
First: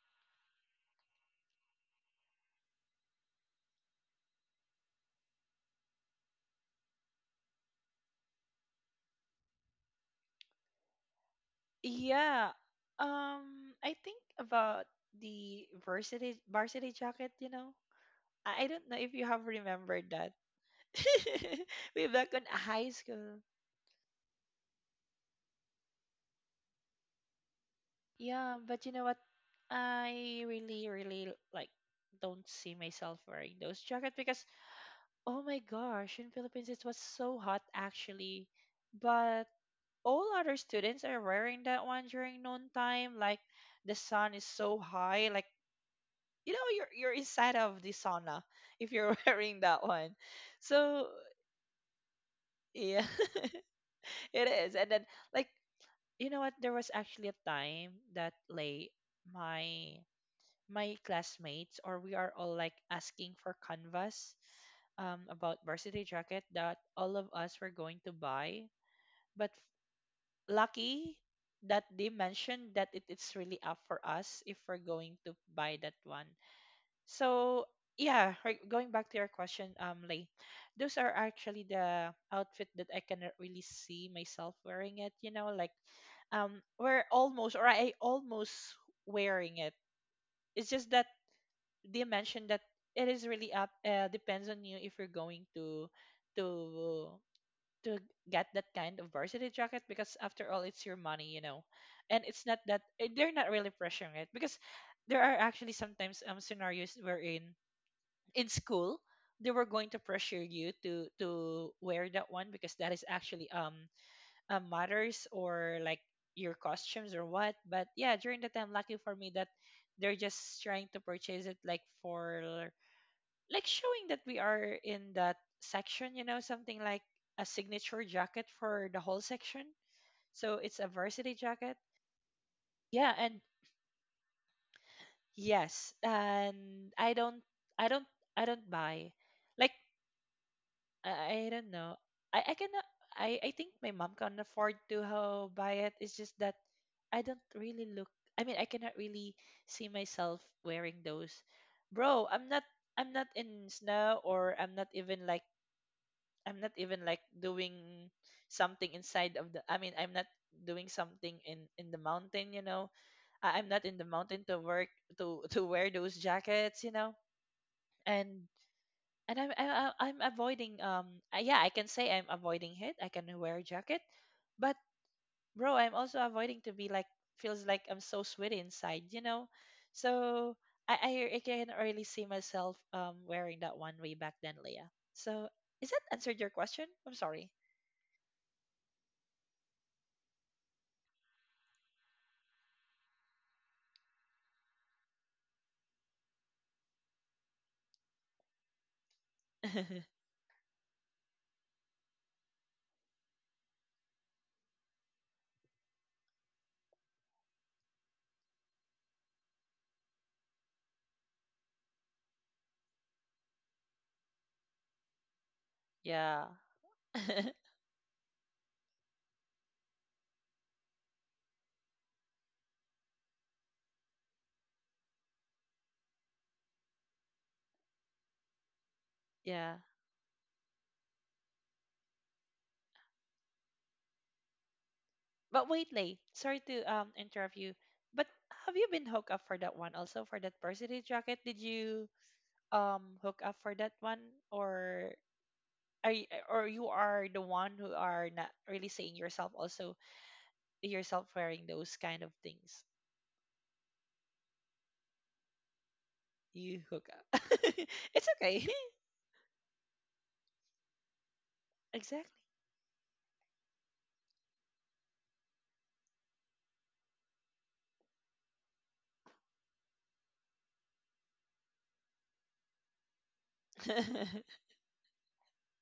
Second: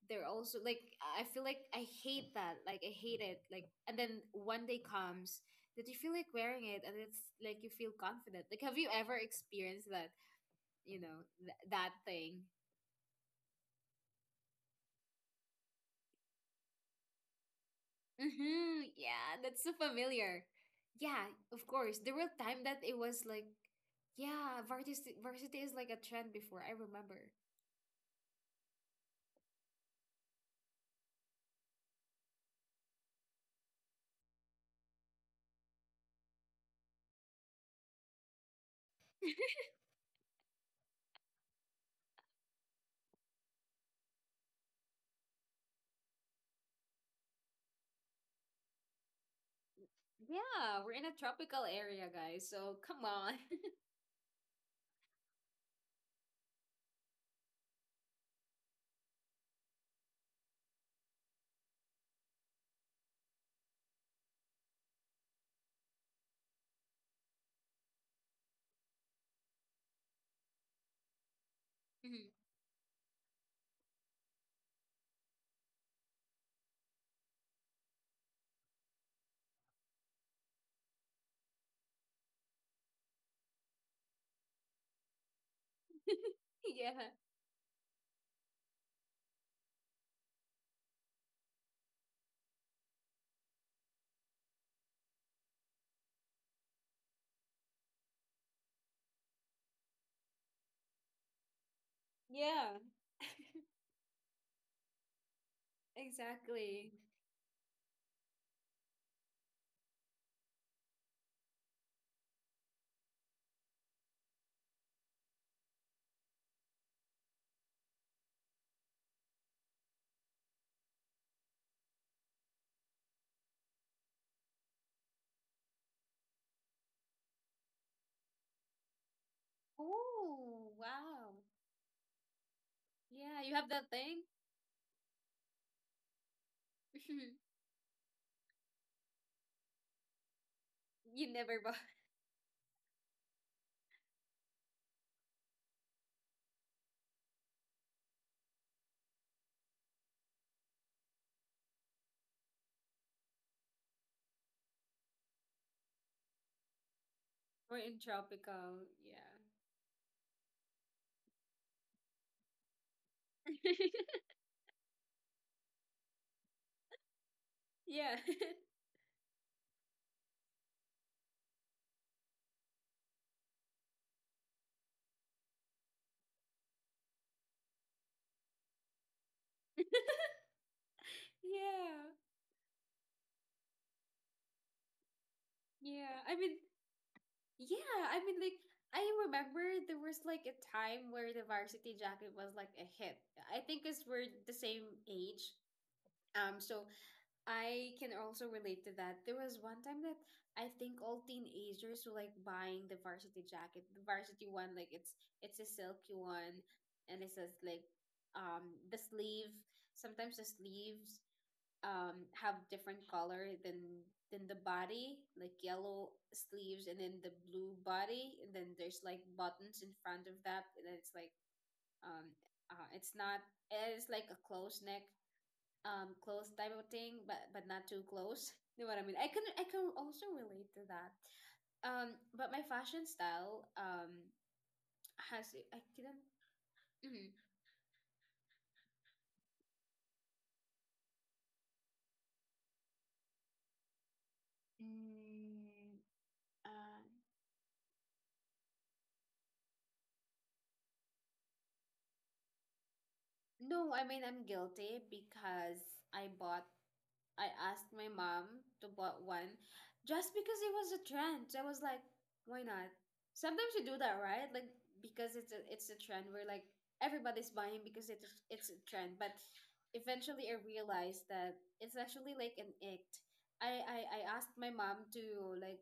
Speaker 1: they're also like I feel like I hate that. Like I hate it. Like and then one day comes that you feel like wearing it and it's like you feel confident. Like have you ever experienced you know, that thing.
Speaker 2: Yeah, I think about the varsity jacket, you know. I
Speaker 1: Hmm,
Speaker 2: don't know if you
Speaker 1: yeah,
Speaker 2: have
Speaker 1: that's so
Speaker 2: remembered that.
Speaker 1: familiar. Yeah, of course.
Speaker 2: Way
Speaker 1: There were
Speaker 2: back in
Speaker 1: time that
Speaker 2: high
Speaker 1: it was
Speaker 2: school.
Speaker 1: like, yeah, varsity is like a trend before. I remember.
Speaker 2: Yeah, but you know what? I really, really like don't see myself wearing those jackets because, oh my gosh, in Philippines it was so hot actually. But all other students are wearing that one during noon time. Like the sun is so high, like you know, you're inside of the sauna if you're wearing that one.
Speaker 1: Yeah, we're in
Speaker 2: So
Speaker 1: a tropical area, guys. So come
Speaker 2: yeah,
Speaker 1: on.
Speaker 2: it is. And then like, you know what, there was actually a time that like my classmates or we are all like asking for canvas about varsity jacket that all of us were going to buy, but lucky that they
Speaker 1: Mhm.
Speaker 2: mentioned that it's really up for us if we're going to buy that one. So yeah, right, going back to your question, Lay, those are actually the outfit that I cannot really see myself wearing it. You know, like,
Speaker 1: Yeah,
Speaker 2: we're almost or I almost wearing it. It's just that they mentioned that it is really up, depends on you if you're going to to to get that kind of varsity jacket because after all it's your money, you know, and it's not
Speaker 1: yeah,
Speaker 2: that they're not really pressuring it because there are actually sometimes
Speaker 1: exactly.
Speaker 2: scenarios wherein in school they were going to pressure you to wear that one because that is actually matters or like your costumes or what. But yeah, during the time lucky for me that they're just trying to purchase it like for like showing that we are in that section, you know, something like a signature jacket for the whole section. So
Speaker 1: Oh,
Speaker 2: it's a
Speaker 1: wow.
Speaker 2: varsity jacket, yeah,
Speaker 1: Yeah,
Speaker 2: and
Speaker 1: you have that thing?
Speaker 2: yes, and i don't I don't buy, like
Speaker 1: You
Speaker 2: I
Speaker 1: never
Speaker 2: don't
Speaker 1: bought.
Speaker 2: know. I cannot. I think my mom can afford to buy it. It's just that I don't really look. I mean, I cannot really see myself wearing those. Bro, I'm not. I'm not in snow, or I'm not even like. I'm not even like
Speaker 1: We're in
Speaker 2: doing
Speaker 1: tropical.
Speaker 2: something
Speaker 1: Yeah.
Speaker 2: inside of the. I mean, I'm not doing something in the mountain. You know, I'm not in the mountain to work to wear those jackets. You know,
Speaker 1: Yeah.
Speaker 2: and and I'm I, I'm avoiding yeah I can say I'm avoiding heat, I can wear a jacket, but bro I'm also avoiding to be like feels like I'm so sweaty inside, you know. So I can really
Speaker 1: Yeah.
Speaker 2: see myself wearing that one way back then, Leah, so is that
Speaker 1: Yeah, I
Speaker 2: answered your
Speaker 1: mean,
Speaker 2: question? I'm sorry.
Speaker 1: yeah, I mean, like, I remember there was like a time where the Varsity Jacket was like a hit. I think because we're the same age. So I can also relate to that. There was one time that I think all teenagers were like buying the Varsity Jacket, the Varsity one, like it's a silky one, and it says like the sleeve, sometimes the sleeves have different color than the body, like yellow
Speaker 2: Yeah.
Speaker 1: sleeves and then the blue body and then there's like buttons in front of that and then it's like um it's not it's like a close neck, close type of thing but not too close. You know what I mean? I can
Speaker 2: Yeah,
Speaker 1: also relate to that. But my fashion style has
Speaker 2: but
Speaker 1: I
Speaker 2: wait Lay,
Speaker 1: couldn't
Speaker 2: sorry to
Speaker 1: Hmm.
Speaker 2: interrupt you, but have you been hooked up for that one also for that varsity jacket? Did you hook up for that one or
Speaker 1: Mm,
Speaker 2: are you, or you
Speaker 1: uh,
Speaker 2: are the one who are not really seeing yourself also yourself wearing those kind of things?
Speaker 1: no I mean I'm guilty because I bought
Speaker 2: You hook up.
Speaker 1: I asked my
Speaker 2: It's
Speaker 1: mom
Speaker 2: okay.
Speaker 1: to bought one just because it was a trend. So, I was like,
Speaker 2: Exactly.
Speaker 1: why not? Sometimes you do that, right? Like because it's a trend where like everybody's buying because it's a trend. But eventually I realized that it's actually like an act. I asked my mom to like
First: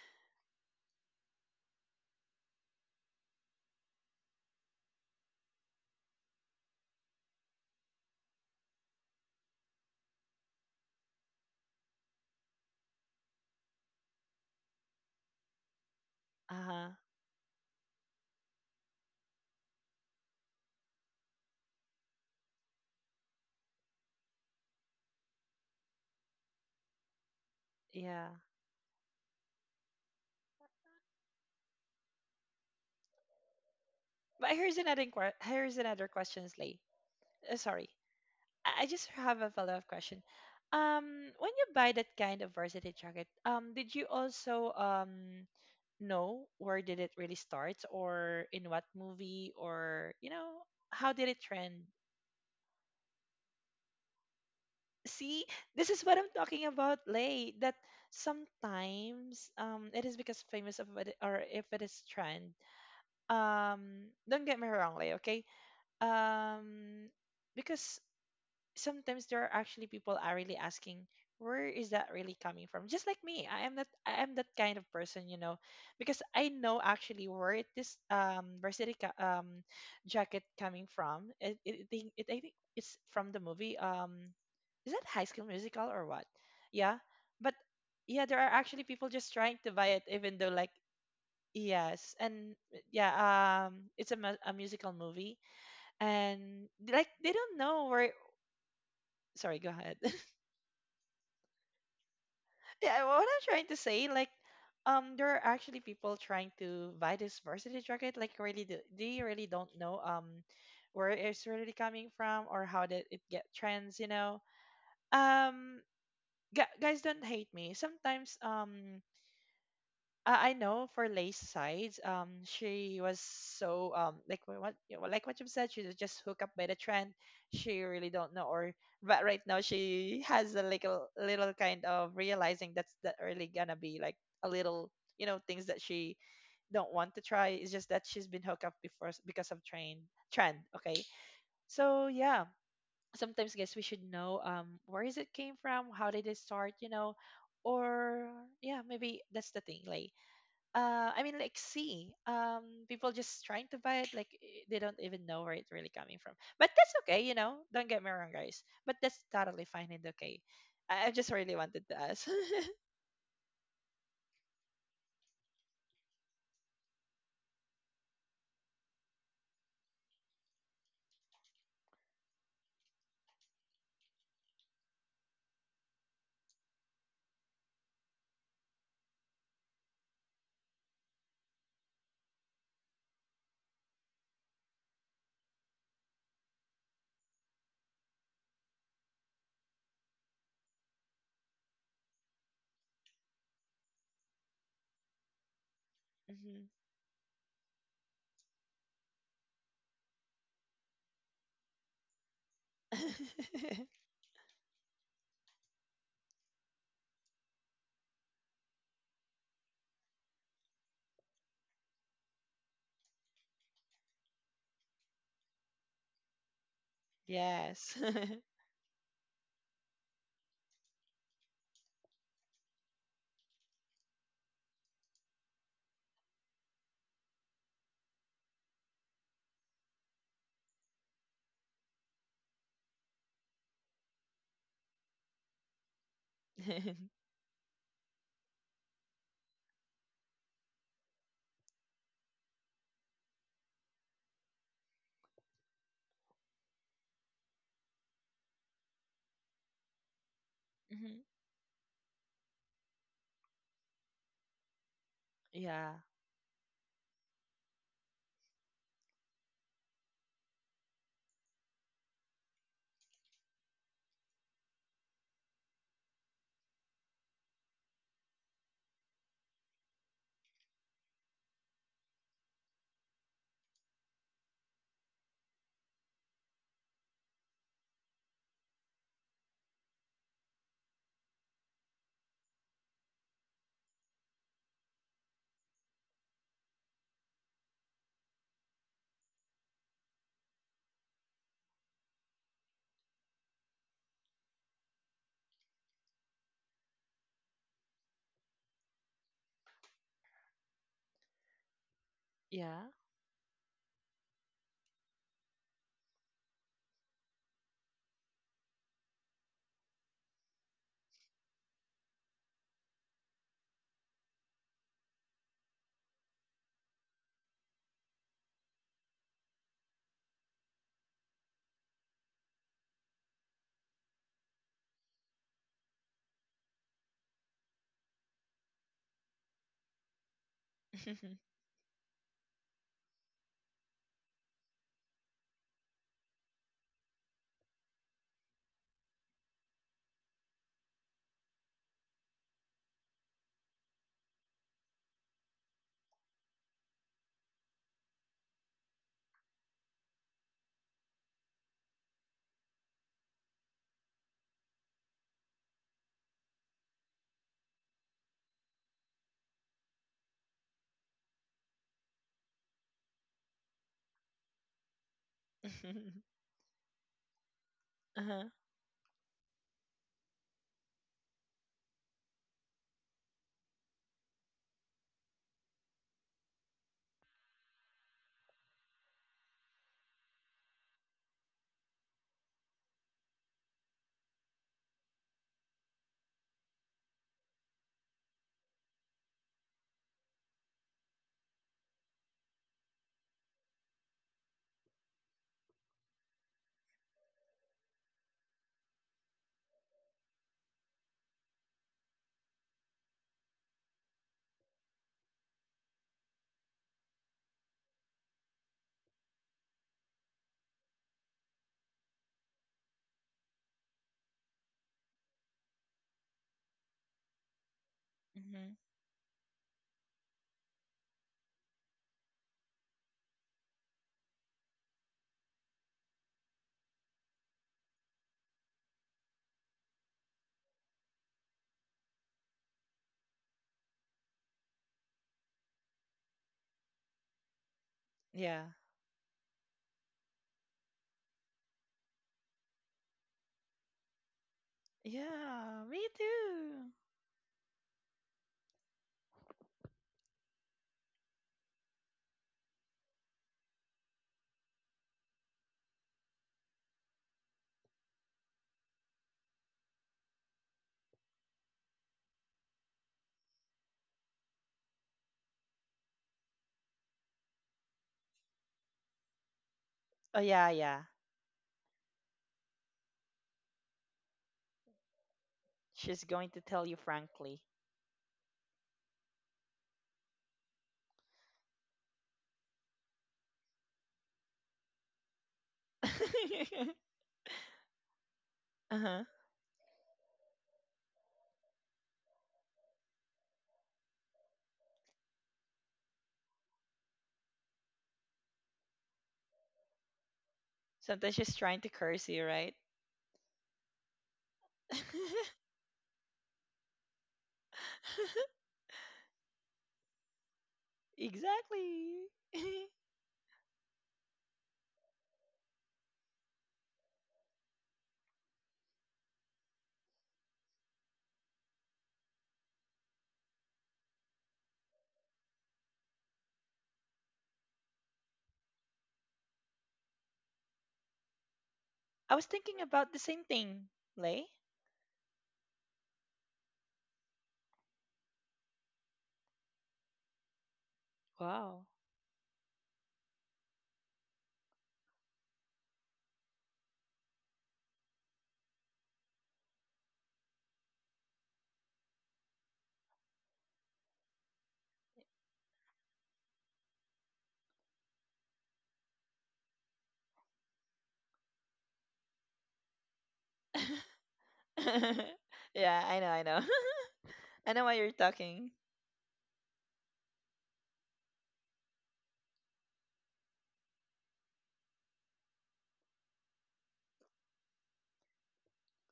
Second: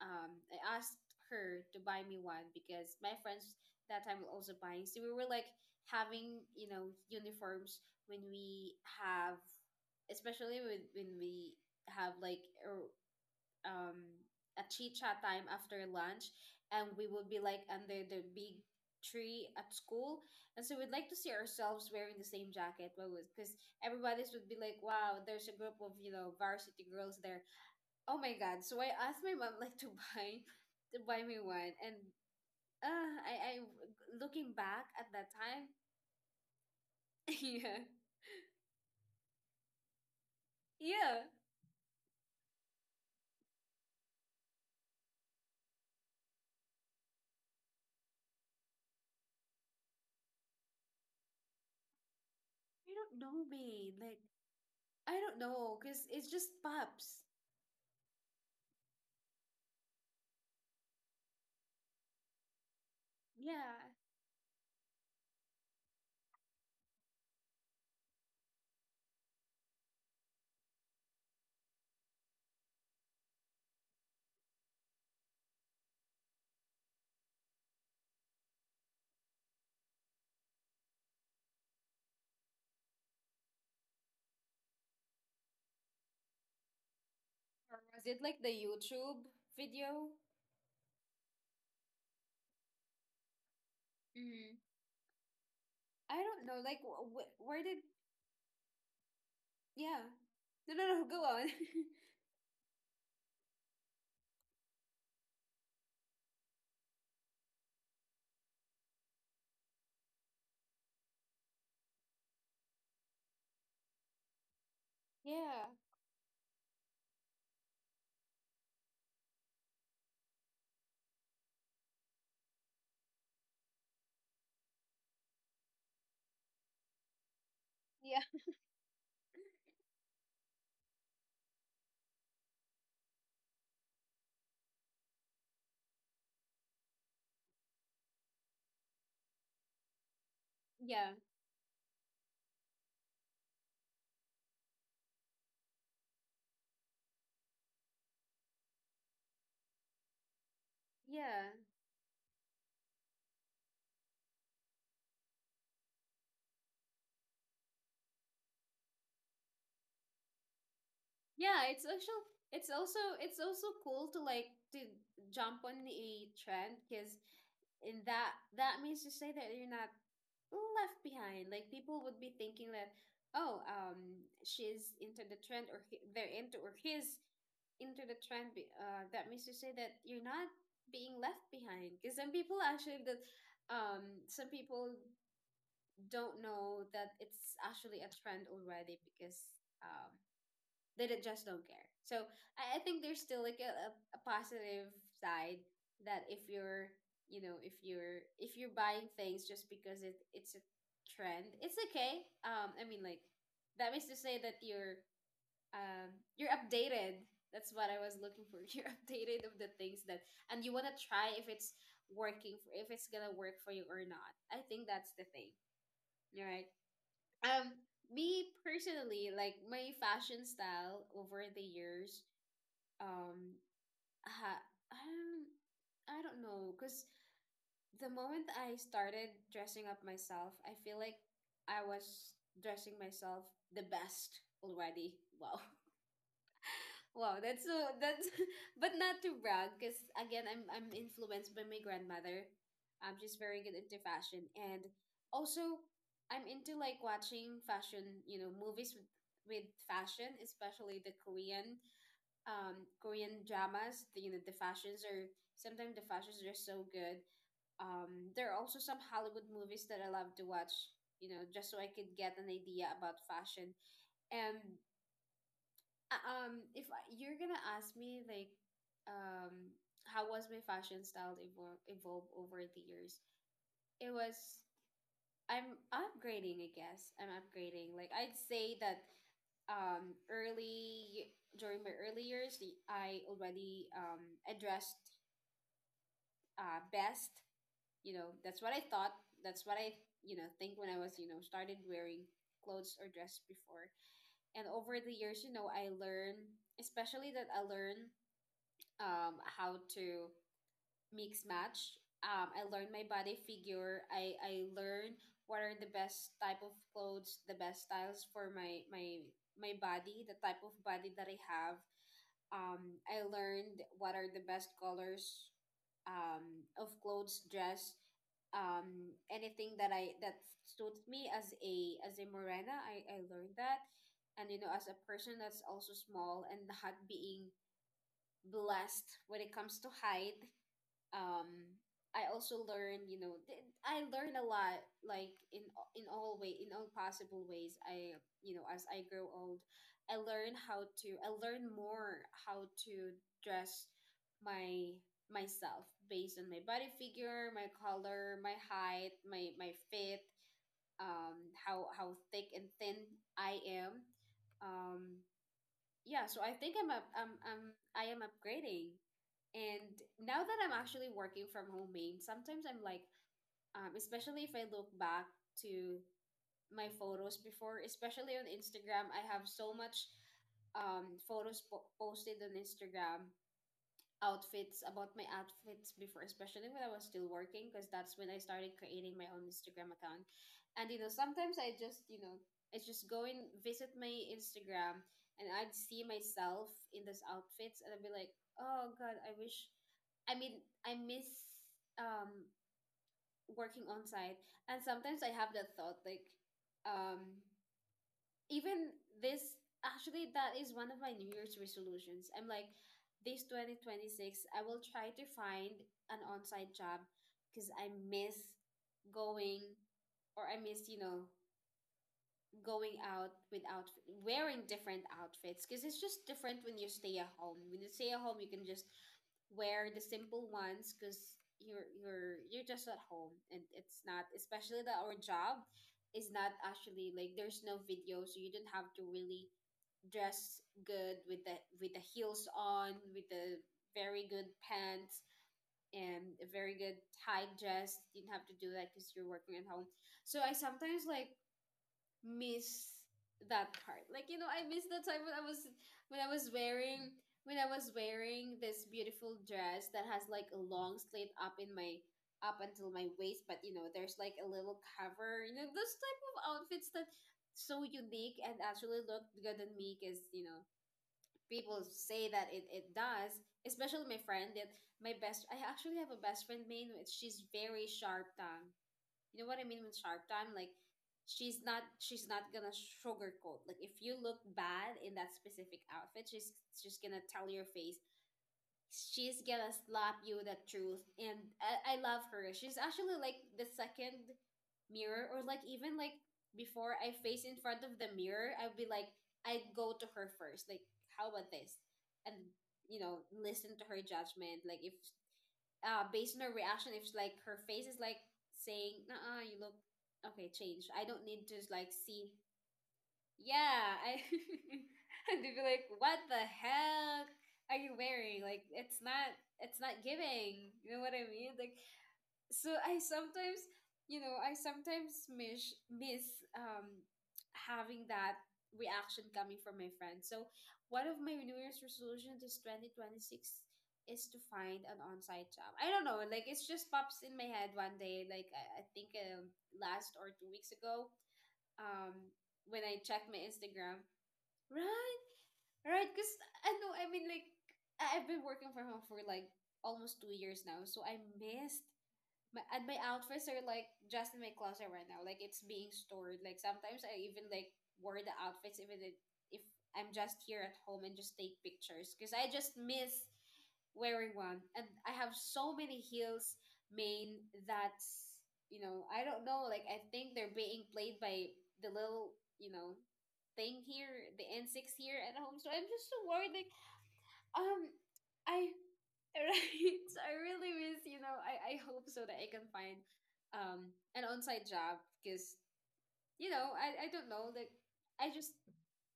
Speaker 1: I asked her to buy me one because my friends that time were also buying. So we were like having, uniforms when we have especially with, when we have like um a chit chat time after lunch, and
Speaker 2: Uh-huh.
Speaker 1: we would be like under the big tree at school, and so we'd like to see ourselves wearing the same jacket, because everybody's would be like, "Wow, there's a group of varsity girls there." Oh
Speaker 2: Yeah,
Speaker 1: my god! So I asked my mom like to buy me one, and I
Speaker 2: but
Speaker 1: looking
Speaker 2: here's
Speaker 1: back
Speaker 2: another
Speaker 1: at that time,
Speaker 2: here's another question, Slay.
Speaker 1: yeah,
Speaker 2: Sorry, I just have a follow-up question.
Speaker 1: yeah,
Speaker 2: When you buy that kind of varsity jacket, did you also know where did it really start or in what movie or you know how did it trend?
Speaker 1: you don't know me like I don't
Speaker 2: See,
Speaker 1: know,
Speaker 2: this is
Speaker 1: cause
Speaker 2: what
Speaker 1: it's
Speaker 2: I'm
Speaker 1: just
Speaker 2: talking about,
Speaker 1: pups.
Speaker 2: Lay. That sometimes it is because famous of it or if it is trend.
Speaker 1: Yeah.
Speaker 2: Don't get me wrong, Lay, okay? um because sometimes there are actually people are really asking where is that really coming from, just like me, I am that, I am that kind of person, you know, because I know actually where this varsity jacket coming from. It, think- it I think it's from the movie, is that High School Musical or what? Yeah, but
Speaker 1: Or was it
Speaker 2: yeah, there
Speaker 1: like the
Speaker 2: are actually people
Speaker 1: YouTube
Speaker 2: just trying to buy it
Speaker 1: video?
Speaker 2: even though like, yes, and yeah, it's a, a
Speaker 1: Mm.
Speaker 2: musical movie,
Speaker 1: I don't know.
Speaker 2: and
Speaker 1: Like,
Speaker 2: like they don't
Speaker 1: where did?
Speaker 2: know where. Sorry, go ahead.
Speaker 1: Yeah. No, no, no. Go on.
Speaker 2: Yeah, what I'm trying to say, like, there are actually people trying to buy this varsity jacket. Like, really, do, they really don't know where it's really coming from or how did it get trends. You know,
Speaker 1: Yeah.
Speaker 2: um, guys, don't hate me. Sometimes, um, I know for Lay's side, she was so like what you know, like what you said, she was just hooked up by the trend. She really
Speaker 1: Yeah.
Speaker 2: don't know, or but right now she has a little kind of realizing that's that really gonna be like a little, you know, things that she don't want to try. It's just that she's been hooked up before because of train trend. Okay,
Speaker 1: Yeah.
Speaker 2: so yeah, sometimes guess we should know where is it came from, how did it start, you know, or yeah maybe that's the thing, like I mean,
Speaker 1: Yeah.
Speaker 2: like see, people just trying to buy it, like they don't even know where it's really coming from. But that's okay, you know. Don't get me wrong, guys. But that's totally fine and okay. I just really
Speaker 1: Yeah,
Speaker 2: wanted to ask.
Speaker 1: it's also cool to like to jump on a trend because in that means to say that you're not left behind. Like people would be thinking that, oh, she's into the trend or they're into or he's into the trend. That means to say that you're not being left behind because some people actually that some people don't know that it's actually a trend already because they don't- just don't care. So I think there's still like a positive side that if you're if you're buying things just because it's a trend, it's okay. I mean like
Speaker 2: Mhm.
Speaker 1: that means to say that you're updated. That's what I was looking for. You're updated of the things that and you wanna try if it's working for if it's gonna work for you or not. I think that's the thing. Right? um
Speaker 2: Yes.
Speaker 1: Me personally, like my fashion style over the years, um ha- um I don't know, because the moment I started dressing up myself, I feel like I was dressing myself the best already. Wow. Wow, that's but not to brag, because again, I'm influenced by my grandmother. I'm just very good into fashion, and also I'm into like watching fashion, you know, movies with fashion, especially the
Speaker 2: Mhm.
Speaker 1: Korean dramas. The, you know, the fashions are
Speaker 2: Yeah.
Speaker 1: sometimes the fashions are so good. There are also some Hollywood movies that I love to watch, you know, just so I could get an idea about fashion. And if I, you're gonna ask me like, um, how was my fashion style evolve over the years? It was I'm upgrading, I guess. I'm upgrading. Like I'd say that early during my early years, I already addressed best, you know, that's what I thought, that's what I, you know, think when I was, you know, started wearing clothes or dress before. And over the years, you know, I learn, especially that I learn how to mix match. I
Speaker 2: Yeah.
Speaker 1: learned my body figure. I learned what are the best type of clothes, the best styles for my body, the type of body that I have. I learned what are the best colors of clothes, dress, anything that suits me as a morena. I learned that, and you know, as a person that's also small and not being blessed when it comes to height. Um, I also learned, you know, I learned a lot, like in in all way, in all possible ways. I, you know, as I grow old, I learn more how to dress my myself based on my body figure, my color, my height, my fit, how thick and thin I am. Um, yeah, so I think I am upgrading. And now that I'm actually working from home, main, sometimes I'm like, especially if I look back to my photos before, especially
Speaker 2: Uh-huh.
Speaker 1: on Instagram, I have so much posted on Instagram outfits about my outfits before, especially when I was still working, because that's when I started creating my own Instagram account. And you know, sometimes I just, you know, I just go and visit my Instagram and I'd see myself in those outfits and I'd be like, oh god, I wish I mean I miss um working on site. And sometimes I have that thought like, um, even this, actually that is one of my new year's resolutions, I'm like, this 2026 I will try to find an on-site job because I miss going, or I miss, you know, going out without wearing different outfits, because it's just different when you stay at home. When you stay at home, you can
Speaker 2: hmm
Speaker 1: just wear the simple ones because you're just at home and it's not, especially that our job is not actually like there's no video, so you don't have to really dress good with the heels on, with the very good pants and a very good tie dress. You don't have to
Speaker 2: Yeah.
Speaker 1: do that because you're working at home. So I sometimes like miss that part. Like you know, I miss the time when I was
Speaker 2: Yeah. Me
Speaker 1: when I was
Speaker 2: too.
Speaker 1: wearing when I was wearing this beautiful dress that has like a long slit up in my up until my waist, but you know, there's like a little cover. You know, those type of outfits that so unique and actually look good on me, because you know people say that it does, especially my friend that my best I actually have a best friend, main. She's very sharp tongue. You know what I mean with Sharp
Speaker 2: Oh
Speaker 1: Time? Like
Speaker 2: yeah, yeah.
Speaker 1: she's not gonna sugarcoat. Like if you look bad in that specific outfit,
Speaker 2: She's going
Speaker 1: she's
Speaker 2: to tell you
Speaker 1: just gonna tell
Speaker 2: frankly.
Speaker 1: your face. She's gonna slap you the truth. And I love her. She's actually like the second mirror, or like even like before I face in front of the mirror, I'd be
Speaker 2: Uh
Speaker 1: like
Speaker 2: huh.
Speaker 1: I'd go to her first. Like, how about this? And you know, listen to her judgment. Like if based on her reaction, if like her face is like saying, "Nah, you look okay, change. I don't
Speaker 2: Sometimes
Speaker 1: need to
Speaker 2: she's trying to
Speaker 1: like
Speaker 2: curse
Speaker 1: see."
Speaker 2: you, right?
Speaker 1: Yeah, I and they'd be like, "What the heck are you wearing? Like, it's not giving." You know what I mean? Like,
Speaker 2: Exactly.
Speaker 1: so I sometimes, you know, I sometimes miss having that reaction coming from my friends. So one of my New Year's resolutions is 2026 is to find an on-site job. I don't know, like it's just pops in my head one day. Like I think last or 2 weeks ago, um,
Speaker 2: I was thinking
Speaker 1: when
Speaker 2: about the
Speaker 1: I
Speaker 2: same
Speaker 1: checked my
Speaker 2: thing,
Speaker 1: Instagram,
Speaker 2: Lay.
Speaker 1: right, right, because I mean like I've been working from home for like almost 2 years now, so I missed
Speaker 2: Wow.
Speaker 1: my outfits are like just in my closet right now. Like it's being stored. Like sometimes I even like wear the outfits even if I'm just here at home and just take pictures because I just miss wearing one. And I have so many heels, main, that's you know I don't know. Like I think they're being played by the little you know thing here, the N six here at home. So I'm
Speaker 2: Yeah,
Speaker 1: just so
Speaker 2: I know, I
Speaker 1: worried.
Speaker 2: know.
Speaker 1: Like
Speaker 2: I
Speaker 1: um,
Speaker 2: know why you're
Speaker 1: I
Speaker 2: talking
Speaker 1: Right. I really miss, you know, I hope so that I can find an on-site job because, you know, I don't know, like I just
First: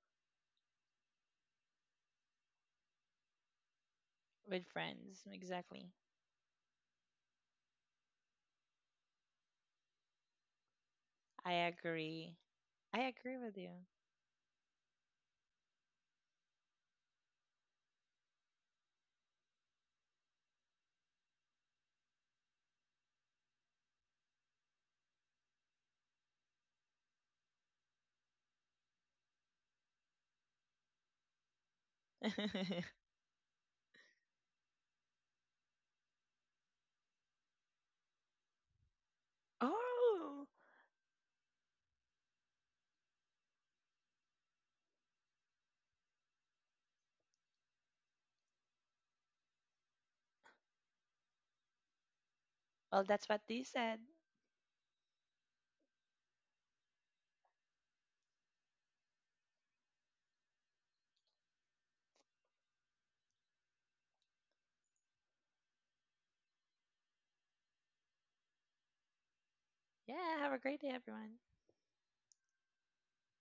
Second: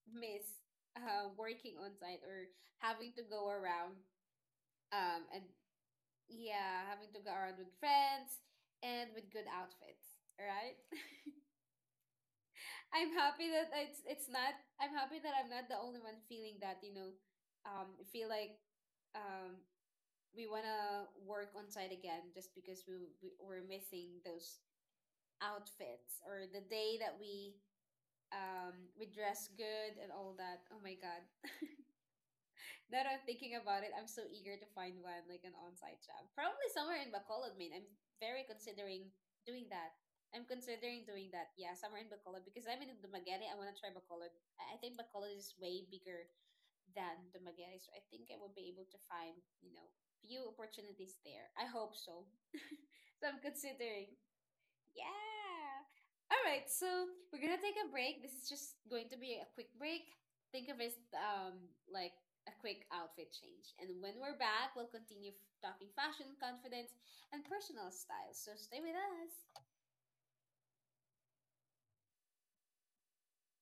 Speaker 1: miss working on-site, or having to go around
Speaker 2: with friends.
Speaker 1: and
Speaker 2: Exactly.
Speaker 1: yeah, having to go around with friends and with good outfits, right?
Speaker 2: I agree. I
Speaker 1: I'm
Speaker 2: agree
Speaker 1: happy
Speaker 2: with
Speaker 1: that
Speaker 2: you.
Speaker 1: it's not I'm happy that I'm not the only one feeling that, you know, feel like um we want to work on site again just because we're missing those outfits or the day that we dress good and all that. Oh my god. Now that I'm thinking about it, I'm so eager to find one like an on-site job. Probably somewhere in Bacolod, Maine. I'm very considering doing that.
Speaker 2: Oh,
Speaker 1: I'm considering doing that. Yeah, somewhere in Bacolod because I'm in Dumaguete. I want to try Bacolod. I think Bacolod is way bigger than the Dumaguete. So I think I will be able to find, you know, few opportunities there. I hope so.
Speaker 2: well,
Speaker 1: So
Speaker 2: that's
Speaker 1: I'm
Speaker 2: what they said.
Speaker 1: considering. Yeah. All right. So we're gonna take a break. This is just going to be a quick break. Think of it like a quick outfit change. And when we're back, we'll continue talking fashion, confidence, and personal style. So stay with us.
Speaker 2: Yeah, have a great day, everyone.